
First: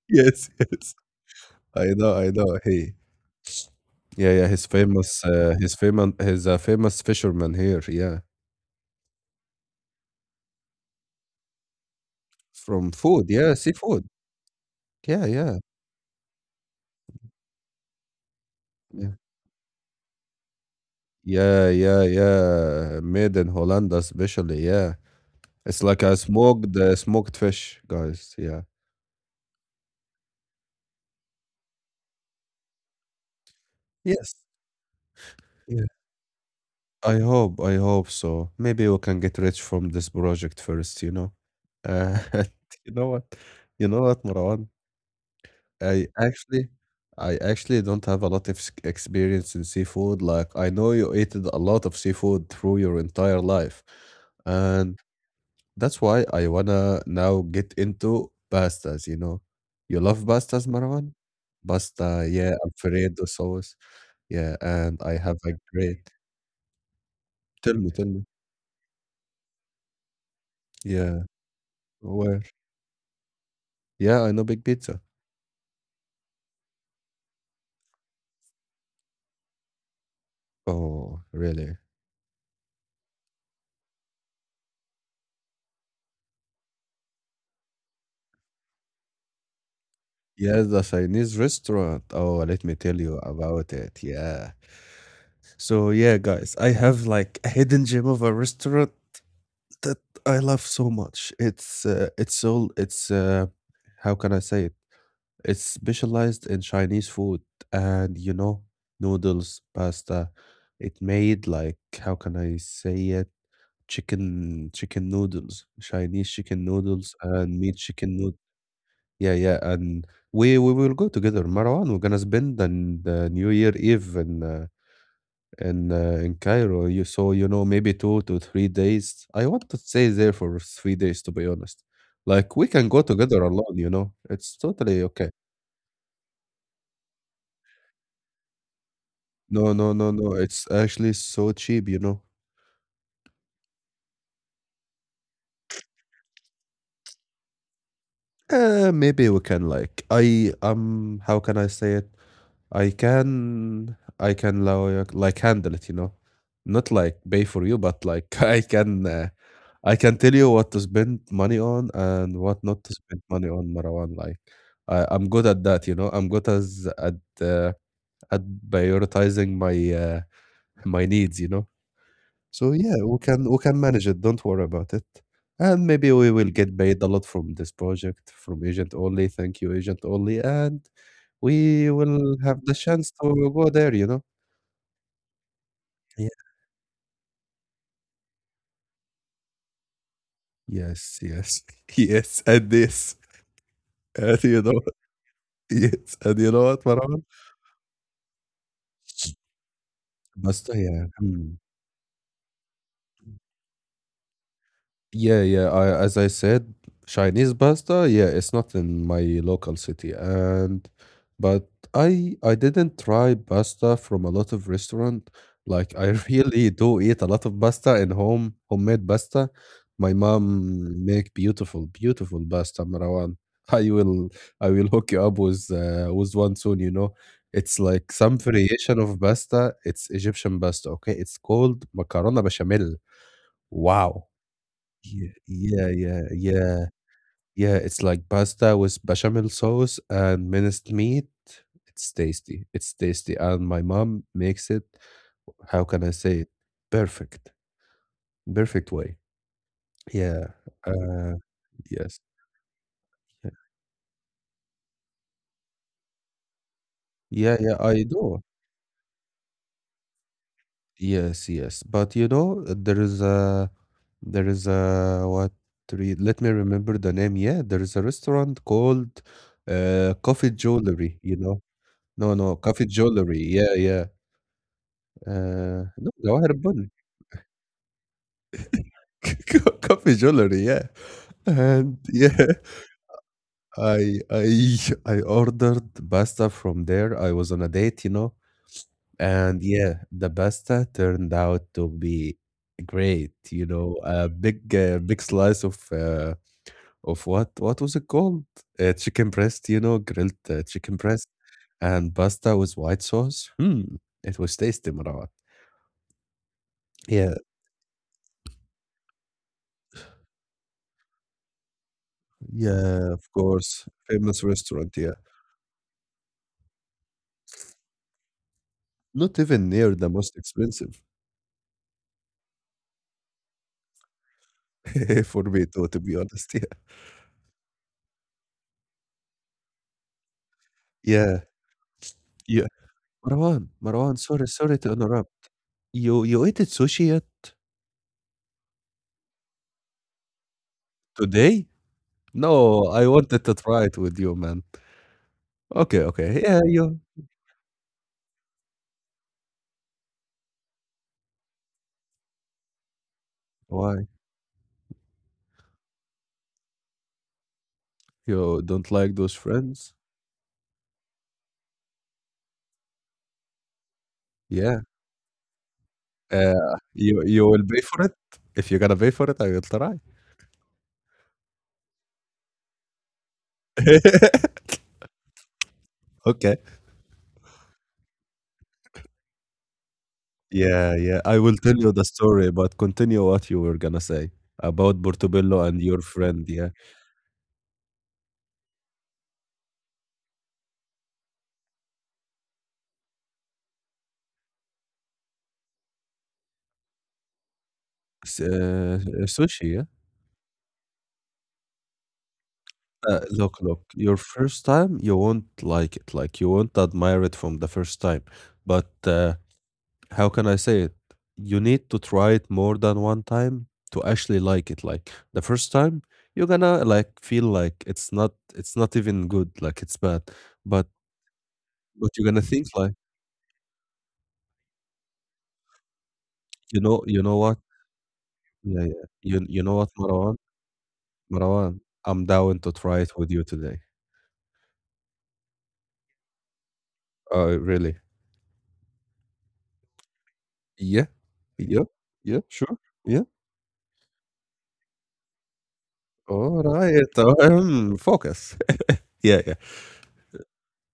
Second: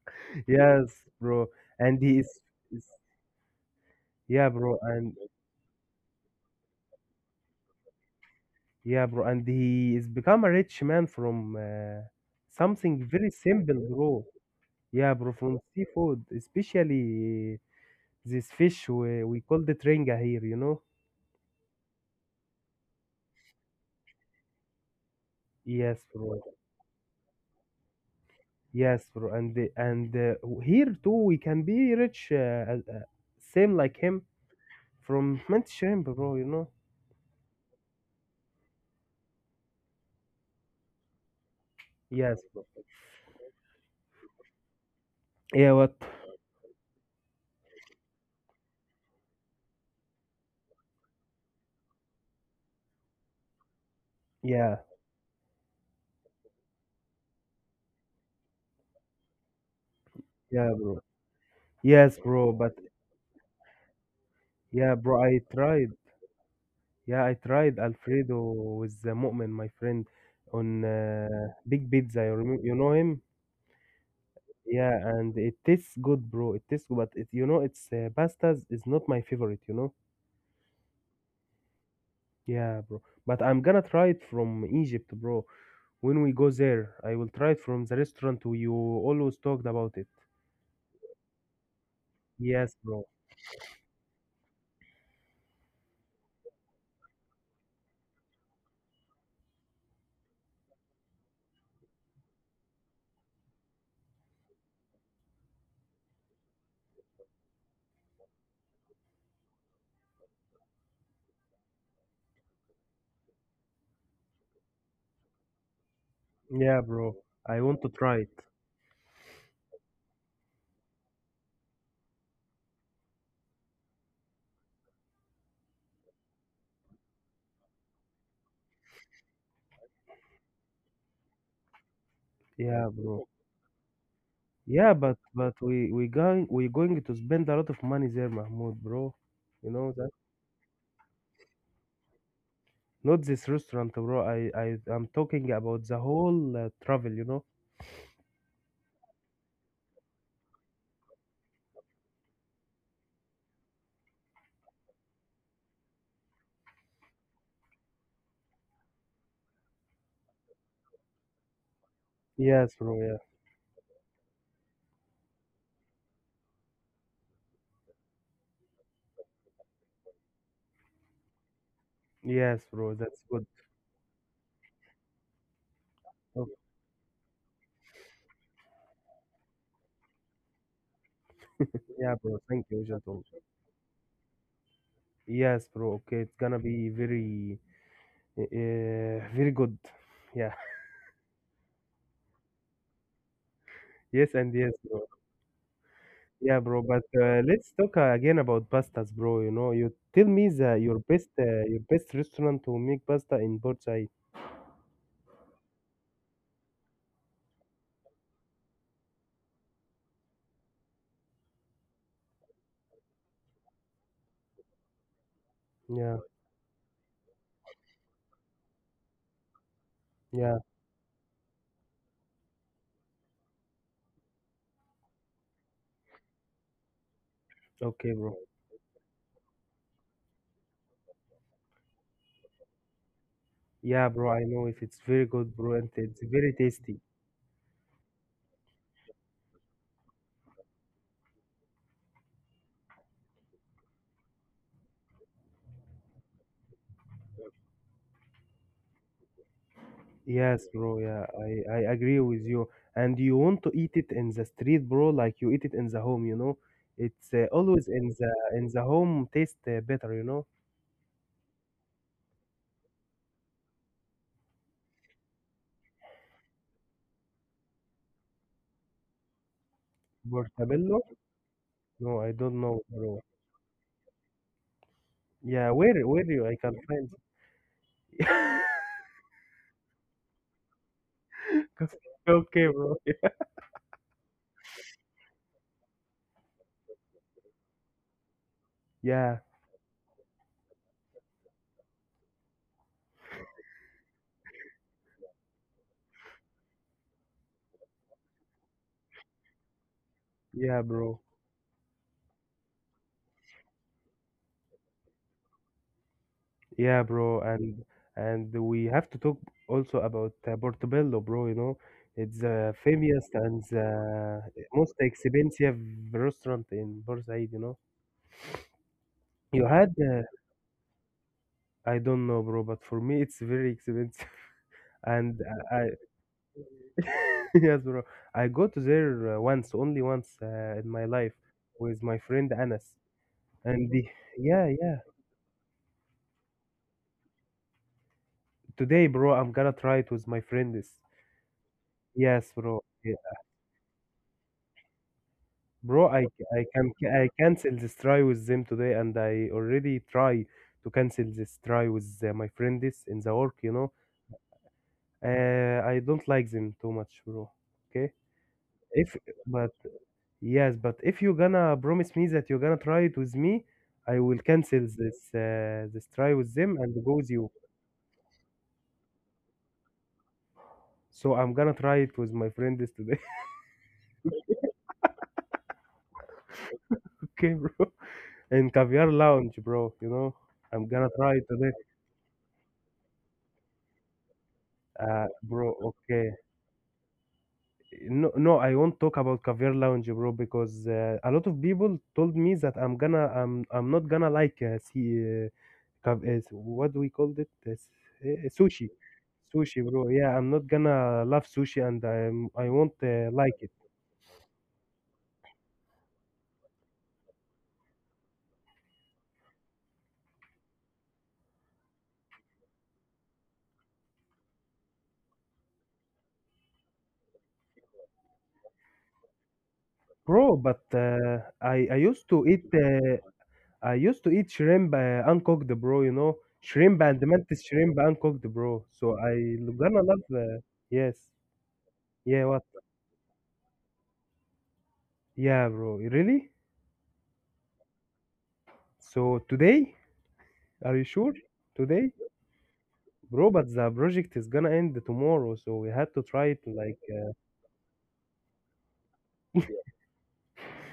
Yes, yes.
Yes, bro.
I
And
know,
he
I know.
is
Hey, yeah, yeah,
yeah,
he's
bro. And
famous. He's famous. He's a famous fisherman here. Yeah,
yeah, bro. And he is become a rich man from
from
something
food.
very
Yeah,
simple,
seafood.
bro. Yeah,
Yeah,
bro.
yeah,
From seafood, especially this fish
yeah,
we call the ringa here. You know.
yeah, yeah, yeah. Made in Holland, especially. Yeah, it's like
Yes,
a
bro.
smoked fish, guys. Yeah.
Yes, bro. And here too we can be rich, same like him.
Yes.
From Mantis
Yeah.
Shrimp, bro, you know?
I hope. I hope so. Maybe we can get rich from this project first. Uh, *laughs*
Yes, bro.
you know what? You know what, Marwan?
Yeah, what?
I actually I actually don't have a lot of experience in seafood. Like I know you ate a lot of seafood through your entire life.
Yeah,
And that's why I wanna now get into pastas, you know. You love pastas,
yeah, bro.
Marwan?
Yes,
Pasta, yeah,
bro, but
Alfredo sauce. Yeah, and
yeah,
I
bro,
have
I
a
tried.
great
Yeah, I
tell
tried
me, tell me.
Alfredo with the Mu'min, my friend, on
Yeah.
Big Pizza. You,
Where?
you know him?
Yeah, I know Big Pizza.
Yeah, and it tastes good, bro. It tastes good, but it, you know, it's pastas is not my favorite, you know?
Oh, really?
Yeah, bro. But I'm gonna try it from Egypt, bro. When we go there, I will try it from the restaurant you always talked about it.
Yes, the Chinese restaurant. Oh, let
Yes,
me tell
bro.
you about it. Yeah. So yeah, guys, I have like a hidden gem of a restaurant that I love so much. It's how can I say it? It's specialized in Chinese food and you know noodles, pasta. It made like how can I say it? Chicken noodles, Chinese chicken
Yeah, bro.
noodles and
I
meat
want to try
chicken noodles.
it.
Yeah, yeah, and we will go together, Marwan. We're gonna spend the New Year Eve in in Cairo. You saw, you know, maybe 2 to 3 days. I want to stay there for 3 days, to be honest. Like we can
Yeah,
go
bro. *laughs*
together alone, you know. It's
Yeah,
totally
but
okay.
but we going to spend a lot of money there, Mahmoud, bro. You
No,
know
no,
that?
no, no. It's actually so cheap, you know.
Not this restaurant, bro. I'm talking about the whole travel, you know?
Maybe we can like I how can I say it? I can like handle it, you know. Not like pay for you, but like *laughs* I can tell you what to spend money on and what
Yes,
not to
bro. Yeah.
spend money on Marwan. Like I'm good at that, you know. I'm good as at uh, at prioritizing my my needs, you know.
Yes,
So
bro.
yeah, we
That's good.
can we can manage it. Don't worry about it. And maybe we
Oh,
will get paid a lot from this project from Agent Only. Thank you, Agent Only. And we
yeah, bro.
will have
Thank
the
you,
chance
Jadon.
to go there, you know?
Yes, bro. Okay,
Yeah.
it's gonna be very good. Yeah. *laughs*
Yes, yes, *laughs* yes, and this,
Yes,
and
and
you
yes,
know,
bro.
*laughs* yes, and you
Yeah,
know
bro.
what,
But
Marwan?
let's talk again about pastas, bro. You know, you tell me
But
the
yeah, hmm.
your best restaurant to make pasta in Bursa.
Yeah, yeah. As I said, Chinese pasta, yeah, it's not in my local city. And but I didn't try pasta from a lot of restaurant. Like I
Yeah,
*laughs* really do eat a lot of pasta in home, homemade pasta. My
yeah.
mom make beautiful, beautiful pasta, Marwan. *laughs* I will I will hook you up with one soon, you know. It's
Okay,
like
bro.
some variation of pasta. It's Egyptian pasta, okay? It's called macarona bechamel.
Yeah, bro.
Wow.
I know if it's very
Yeah,
good, bro, and
yeah,
it's
yeah,
very
yeah,
tasty.
yeah. It's like pasta with bechamel sauce and minced meat. It's tasty. It's tasty. And my mom makes it, how can I say it? Perfect. Perfect way. Yeah.
Yes, bro. Yeah,
Uh,
I agree
yes.
with you. And you
Yeah,
want to eat it in the street, bro, like you eat it in the home. You know, it's
yeah, yeah,
always
I do.
in the home taste better. You know,
Yes, yes. But you know, there is a, what, re- let me remember the name. Yeah, there is a restaurant called Coffee
portabello.
Jewelry, you know.
No, I
No, no,
don't know,
Coffee
bro.
Jewelry. Yeah, yeah.
Yeah,
No,
where you
Jawahar
I can
Bund.
find. *laughs*
*laughs* Coffee jewelry, yeah.
*laughs* 'Cause-
And yeah,
Okay, bro.
I I I ordered pasta from there. I was on a date, you know,
Yeah,
and yeah, the pasta turned out to be great. You know, a big big slice of what was it called? Chicken breast, you know, grilled
yeah,
chicken
bro.
breast, and pasta with white sauce. Hmm, it was tasty, Marat.
Yeah,
Yeah,
bro. And we have to talk also about Portobello, bro. You know, it's the
yeah, of
famous and
course, famous
the
restaurant,
most
yeah.
expensive restaurant in Bursaid. You know,
Not
you
even near
had
the most expensive
I don't know, bro, but for me it's very expensive. *laughs*
*laughs*
And
for me
I
to be honest, yeah.
*laughs* yes, bro. I go to there once, only once in my life
Yeah,
with my friend
yeah.
Anas. And
Marwan, sorry,
yeah,
sorry to
yeah.
interrupt. You ate sushi yet?
Today, bro, I'm gonna try it with my friends.
Today?
Yes, bro.
No, I
Yeah.
wanted to try it with you, man. Okay,
Bro,
okay. Yeah,
I can
you
I cancel this try with them today, and I already try to cancel this try with my friend this in the work, you know.
Why?
I don't like them too much, bro. Okay?
You don't like
If
those
but
friends?
yes, but if you gonna promise me that you're gonna try it with me, I will cancel
Yeah.
this this try with them
Uh,
and go
you
with
you
you.
will pay for it? If you're gonna pay for it, I will try.
So I'm gonna try it with my friend this today,
*laughs* Okay.
*laughs* okay, bro? In Caviar Lounge, bro, you know. I'm
Yeah,
gonna
yeah.
try
I
it
will
today.
tell you the story, but continue what you were gonna say about Portobello
Bro,
and your
okay.
friend. Yeah.
No, no, I won't talk about Caviar Lounge, bro, because a lot of people told me that I'm not gonna like uh, what do we call it? Sushi,
Sushi,
sushi,
yeah.
bro. Yeah, I'm not gonna love sushi, and I won't like
Look,
it,
look, your first time, you won't like it. Like, you won't admire it from the first time. But how can I say it? You need to try it more than one time to actually like it. Like the first time, you're gonna like feel like it's not even good, like it's bad.
bro. But
But
I
but you're
used
gonna
to eat,
think like,
uh, I used to eat shrimp uncooked, bro. You know, shrimp and
you know what?
mantis shrimp uncooked, bro.
Yeah, yeah.
So I
You know what,
gonna love,
Marwan?
yes,
Marwan, I'm
yeah,
down
what,
to try it with you today.
yeah, bro, really.
Really?
So today. Are
Yeah,
you sure?
yeah,
Today?
yeah, sure. Yeah.
Bro, but the project is gonna end tomorrow, so we had to try it
All
like
right. Focus. *laughs* yeah, yeah.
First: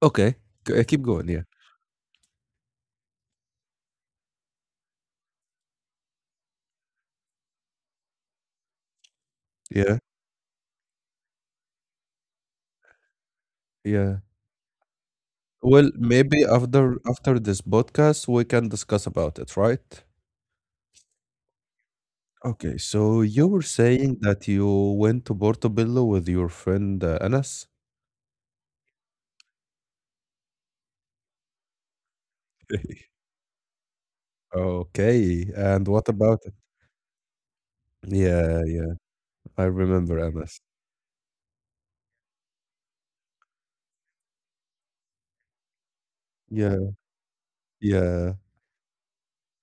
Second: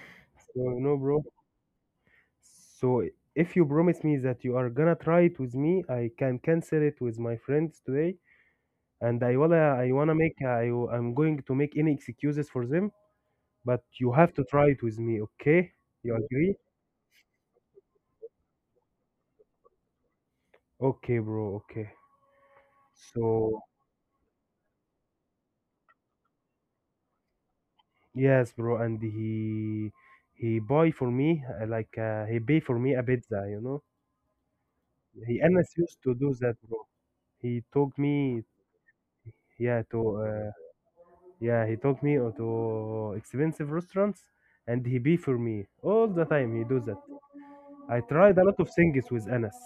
Okay.
so no
Keep
bro.
going. Yeah.
So if you promise me that you are gonna try it with me, I can cancel it with my friends today and
Yeah.
I'm going to make any excuses for them, but you
Yeah.
have to try it with me, okay?
Well,
You
maybe
agree?
after after this podcast, we can discuss about it, right?
Okay, bro, okay.
Okay, so you
So
were saying that you went to Portobello with your friend Anas?
yes, bro, and he buy for me like he pay for me a
*laughs*
pizza, you know? He
Okay,
Anas
and
used
what
to do
about it?
that, bro. He took me,
Yeah, yeah, I
yeah, to
remember
uh,
Anas.
yeah, he took me to expensive restaurants, and he be for me all the time. He do
Yeah,
that. I
yeah,
tried a lot of things with Anas,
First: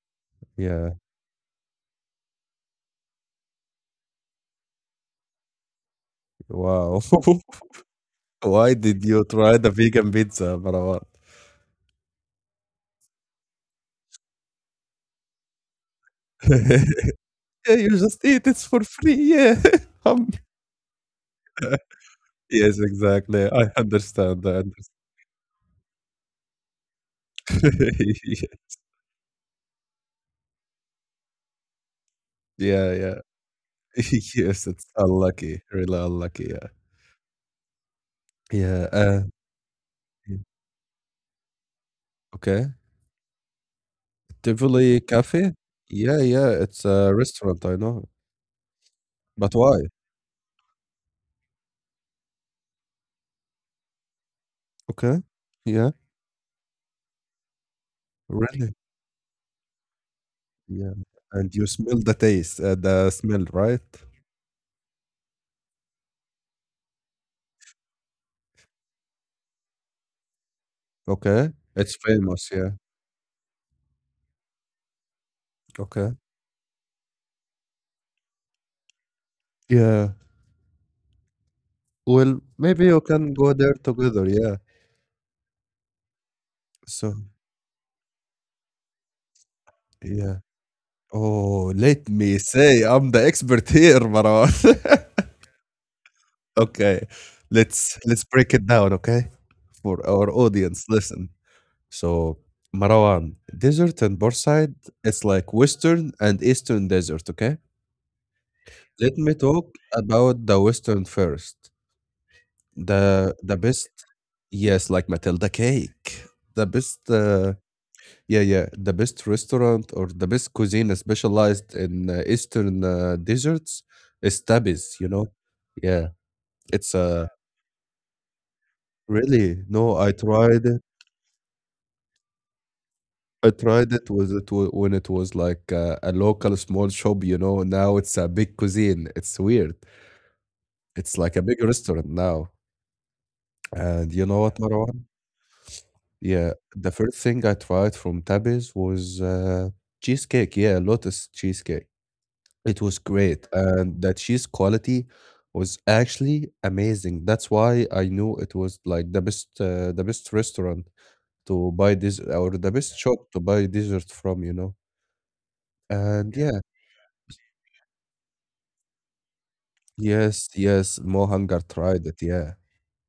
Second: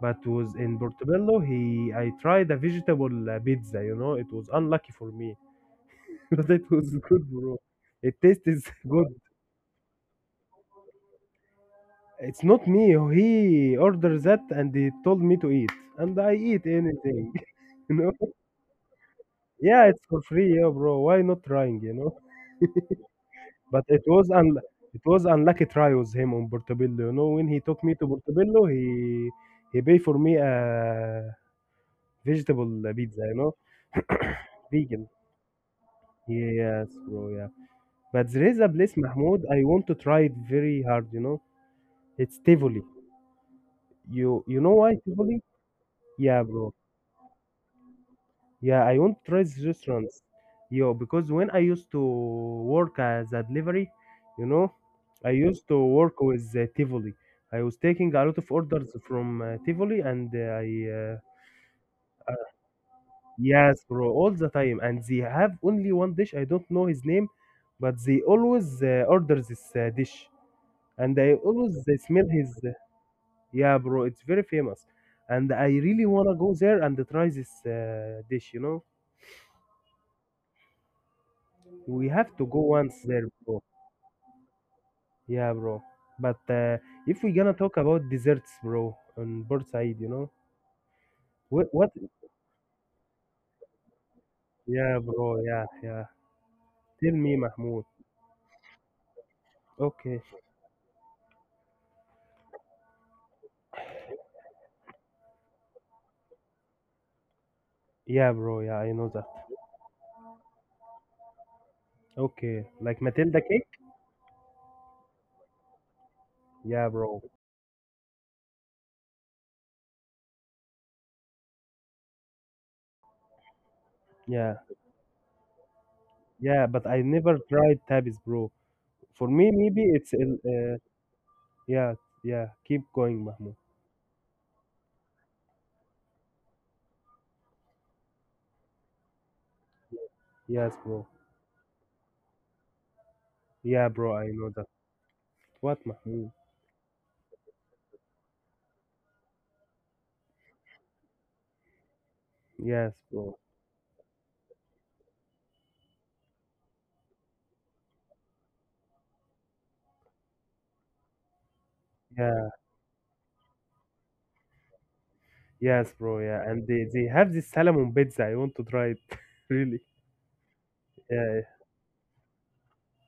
but was in
yeah.
Portobello. He I tried a vegetable pizza. You know, it was unlucky for me, *laughs* but it was
Wow.
good, bro. It
*laughs*
tastes
Why
*laughs*
did
good.
you try the vegan pizza, Marawat?
It's not me. He ordered that, and he told me to eat, and I eat anything.
*laughs* Yeah,
*laughs*
you
you know.
just eat it for free. Yeah. *laughs*
Yeah, it's for
Um,
free, yeah, bro. Why not trying, you know?
*laughs* yes, exactly. I
But it was
understand.
un
I understand.
it was unlucky try with him on Portobello. You know, when he took me to
*laughs*
Portobello, he paid for me a vegetable
Yeah, yeah.
pizza, you know,
*laughs* Yes,
*coughs*
it's
vegan.
unlucky, really unlucky, yeah.
Yes, bro, yeah. But there is a
Yeah,
place,
uh,
Mahmoud, I want to try it
yeah,
very hard, you know. It's
okay.
Tivoli. You know why
Tivoli
Tivoli?
Cafe? Yeah,
Yeah,
yeah,
bro.
it's a restaurant, I know.
Yeah, I want to try
But
these
why?
restaurants. Yo, because when I used to work as a delivery, you know,
Okay.
I used to
Yeah,
work with Tivoli. I was taking a lot of
really?
orders from Tivoli, and I
Yeah,
uh,
and you smell the taste, the smell, right?
yes, bro, all the time. And they have only one dish. I don't know his name, but they always order this dish, and I
Okay.
always
It's
smell
famous,
his.
yeah.
Yeah, bro, it's very famous, and I really
Okay.
wanna go there and try this dish. You know,
Yeah.
we have
Well,
to go
maybe you
once there,
can go
bro.
there together, yeah.
Yeah, bro. But
So,
if we're gonna talk about desserts, bro, on both side, you know,
yeah.
what,
Oh,
what?
let me say I'm the expert here, Marwan.
Yeah,
*laughs*
bro. Yeah, yeah.
Okay.
Tell me, Mahmoud.
Let's break it down, okay? For
Okay.
our audience. Listen. So Marwan, desert and Borside, it's like western and eastern desert, okay?
Yeah, bro. Yeah, I know
Let
that.
me talk about the western first.
Okay. Like Matilda
The
cake?
best yes, like Matilda cake. The
Yeah,
best
bro.
yeah, yeah, the best restaurant or the best cuisine specialized in eastern desserts is
Yeah,
Tabis, you know? Yeah.
yeah. But
It's a
I
uh,
never tried tabis, bro. For me,
really
maybe
no, I tried it.
yeah, yeah. Keep going,
I
Mahmoud.
tried it when it was like a local small shop, you know. Now it's a big cuisine. It's weird.
Yes, bro.
It's like a big restaurant now.
Yeah,
And
bro.
you
I
know
know
what,
that.
Marwan?
What, Mahmoud?
Yeah, the first thing I tried from Tabby's was cheesecake. Yeah, Lotus cheesecake. It
Yes,
was
bro.
great, and the cheese quality was actually amazing. That's why I knew it was like the best restaurant to buy this
Yeah,
or the best shop to buy dessert from, you know.
yes, bro.
And
Yeah,
yeah.
and they have this salmon pizza. I want to try it. *laughs* Really?
Yes, yes,
Yeah,
Mohanger tried it, yeah.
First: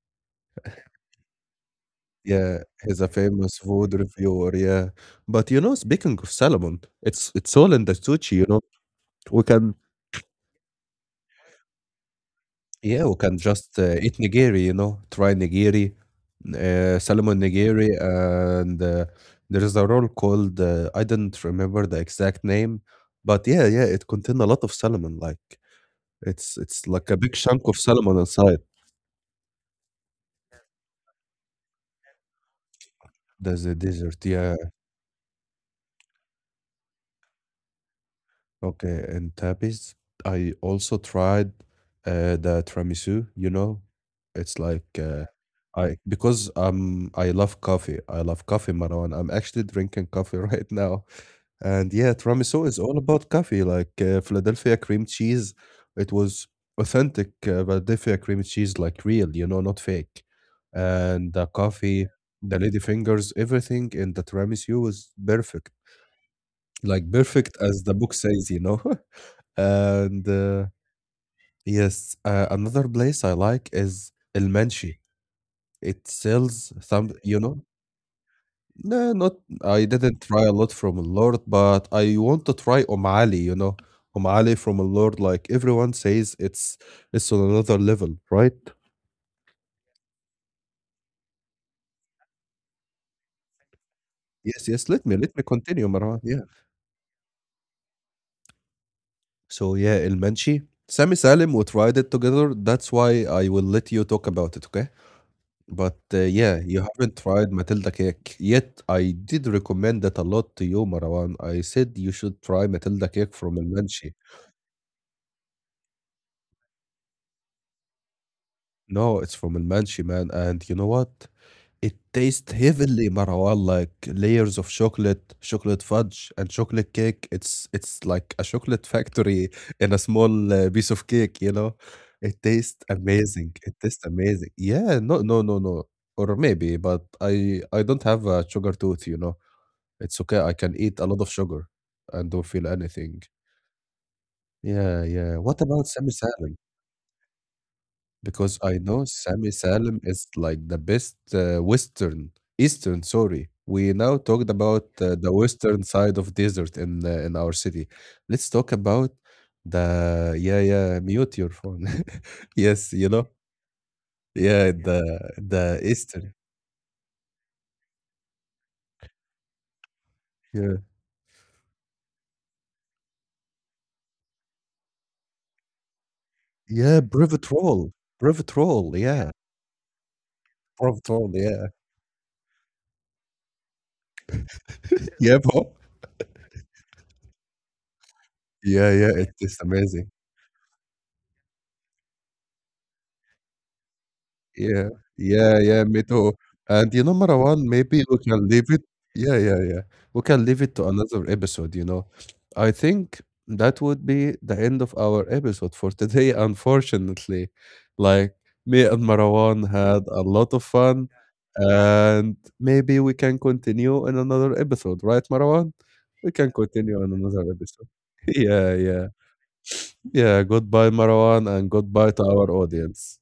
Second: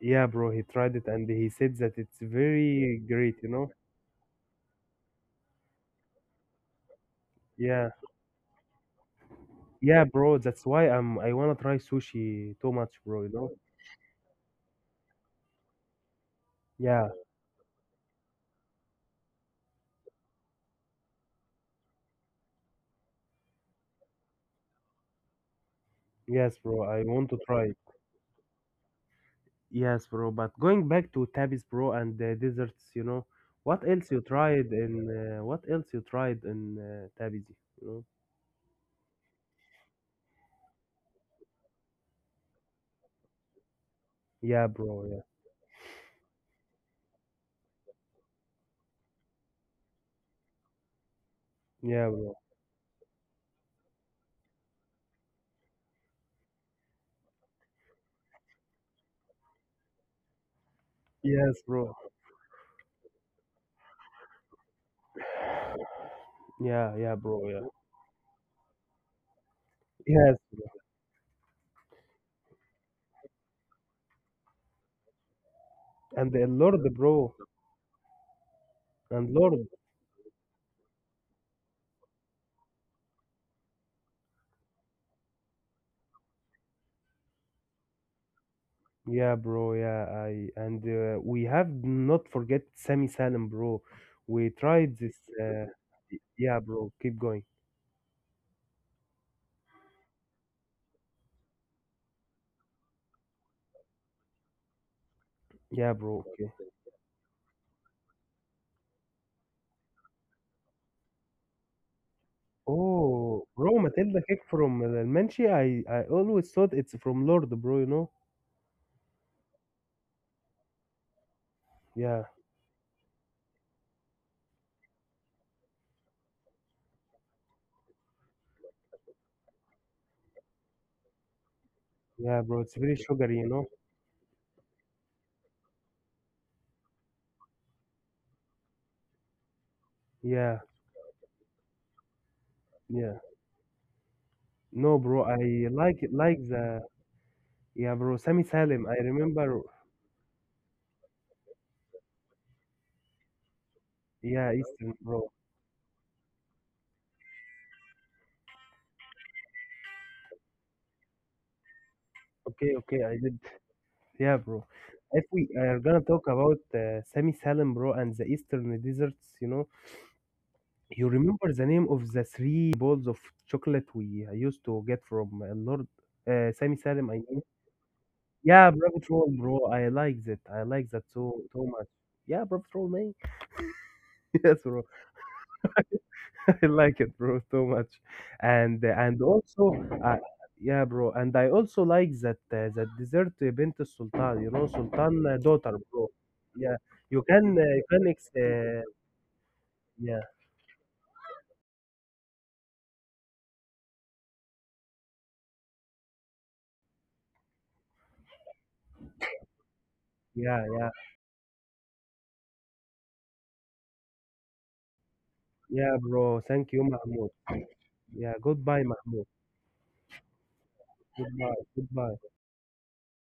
yeah, bro. He tried it and he said that it's
Yeah,
very
he's a
great, you
famous
know.
food reviewer, yeah. But you know, speaking of salmon, it's all in
Yeah,
the sushi, you know. We can,
yeah, bro. That's why I'm. I wanna try sushi too much,
yeah, we
bro. You
can
know.
just eat nigiri, you know, try nigiri,
Yeah,
salmon nigiri, and there is a roll called I didn't remember the exact name, but yeah, yeah, it contains a lot of salmon. Like
yes, bro.
it's
I
like a
want
big
to
chunk
try
of
it.
salmon inside.
Yes, bro. But going back to tabis, bro, and the desserts, you know.
There's a dessert, yeah.
What else you tried in tabis? You know.
Okay, and tapis. I also tried the tiramisu, you know. It's
Yeah,
like
bro.
I because I love coffee. I love coffee, Marwan. I'm actually drinking coffee *laughs* right now.
Yeah.
And
Yeah,
yeah,
bro.
tiramisu is all about coffee, like Philadelphia cream cheese. It was authentic Philadelphia cream cheese, like real, you know, not fake. And the
Yes, bro.
coffee, the lady fingers, everything in the tiramisu was perfect.
*sighs* Yeah,
Like
yeah, bro.
perfect
Yeah.
as the book says, you know. *laughs* And
Yes, bro.
yes, another place I like is El Manshi. It
And the
sells
Lord,
some,
bro.
you know. No,
And
not
Lord.
I didn't try a lot from Lord, but I want to try Om Ali, you know. Om Ali from Lord, like everyone says it's on another level, right?
Yeah, bro. Yeah, I and we have not forget Sami Salim, bro. We
Yes, yes,
tried this.
let me
Uh,
continue, Marwan. Yeah.
yeah, bro. Keep going.
So yeah, El Manshi. Sami Salim, we tried it together. That's why I will let you talk about it, okay?
Yeah,
But,
bro. Okay.
yeah, you haven't tried Matilda cake yet. I did recommend that a lot to you, Marwan. I said you should try Matilda cake
Oh,
from
bro,
Almanshi.
Matilda cake from Almanchi. I always thought it's from Lord, bro. You know.
No, it's from Almanshi, man. And you know what? It
Yeah,
tastes heavily, Marwan, like layers of chocolate, chocolate fudge, and chocolate cake. It's like a chocolate factory in a small piece of cake, you know?
yeah,
It
bro. It's
tastes
very sugary, you
amazing.
know.
It tastes amazing. Yeah, no, no, no, no. Or maybe, but I don't have a sugar tooth, you know. It's okay,
Yeah,
I can eat a lot of sugar and don't feel
yeah.
anything.
No,
Yeah,
bro.
yeah. What
I
about
like it.
Sami
Like
Salim?
the yeah, bro. Sami
Because
Salim.
I
I
know Sami
remember.
Salim is like the best Eastern, sorry. We now
Yeah,
talked
Eastern,
about
bro.
the Western side of desert in our city. Let's talk about the yeah, yeah. Mute your phone. *laughs*
Okay,
yes,
okay.
you
I
know.
did. Yeah, bro.
Yeah,
If we are
the
gonna talk
Eastern.
about Sami Salim, bro, and the Eastern deserts, you know,
Yeah,
you remember the name of the three balls of chocolate we used to get from Lord Sami
yeah.
Salim? I mean,
Brevet
yeah,
roll.
Bravo
Yeah,
Troll, bro. I like that. I like that
brevet roll.
so so
Yeah,
much. Yeah, Bravo Troll, man. *laughs* yes, bro.
*laughs* yeah, bro.
*laughs* I like it, bro, too much.
Yeah, yeah,
And
it is
also,
amazing.
uh, yeah, bro. And I also like that that dessert Bint Sultan. You know,
Yeah,
Sultan
yeah,
daughter,
yeah, me
bro.
too.
Yeah,
And you know,
you can uh,
Marwan,
you can
maybe we
ex-
can leave
uh,
it. Yeah, yeah, yeah.
yeah
We can leave it to another episode, you know. I think that would be the end of our episode for today, *laughs* unfortunately. Like, me and Marwan had a lot
yeah
of
yeah
fun, and maybe we can continue in another episode, right, Marwan?
yeah,
We
bro.
can
Thank you,
continue in
Mahmoud.
another episode. *laughs*
Yeah,
Yeah,
goodbye,
yeah.
Mahmoud.
Yeah, goodbye, Marwan,
Goodbye,
and goodbye
goodbye.
to our audience.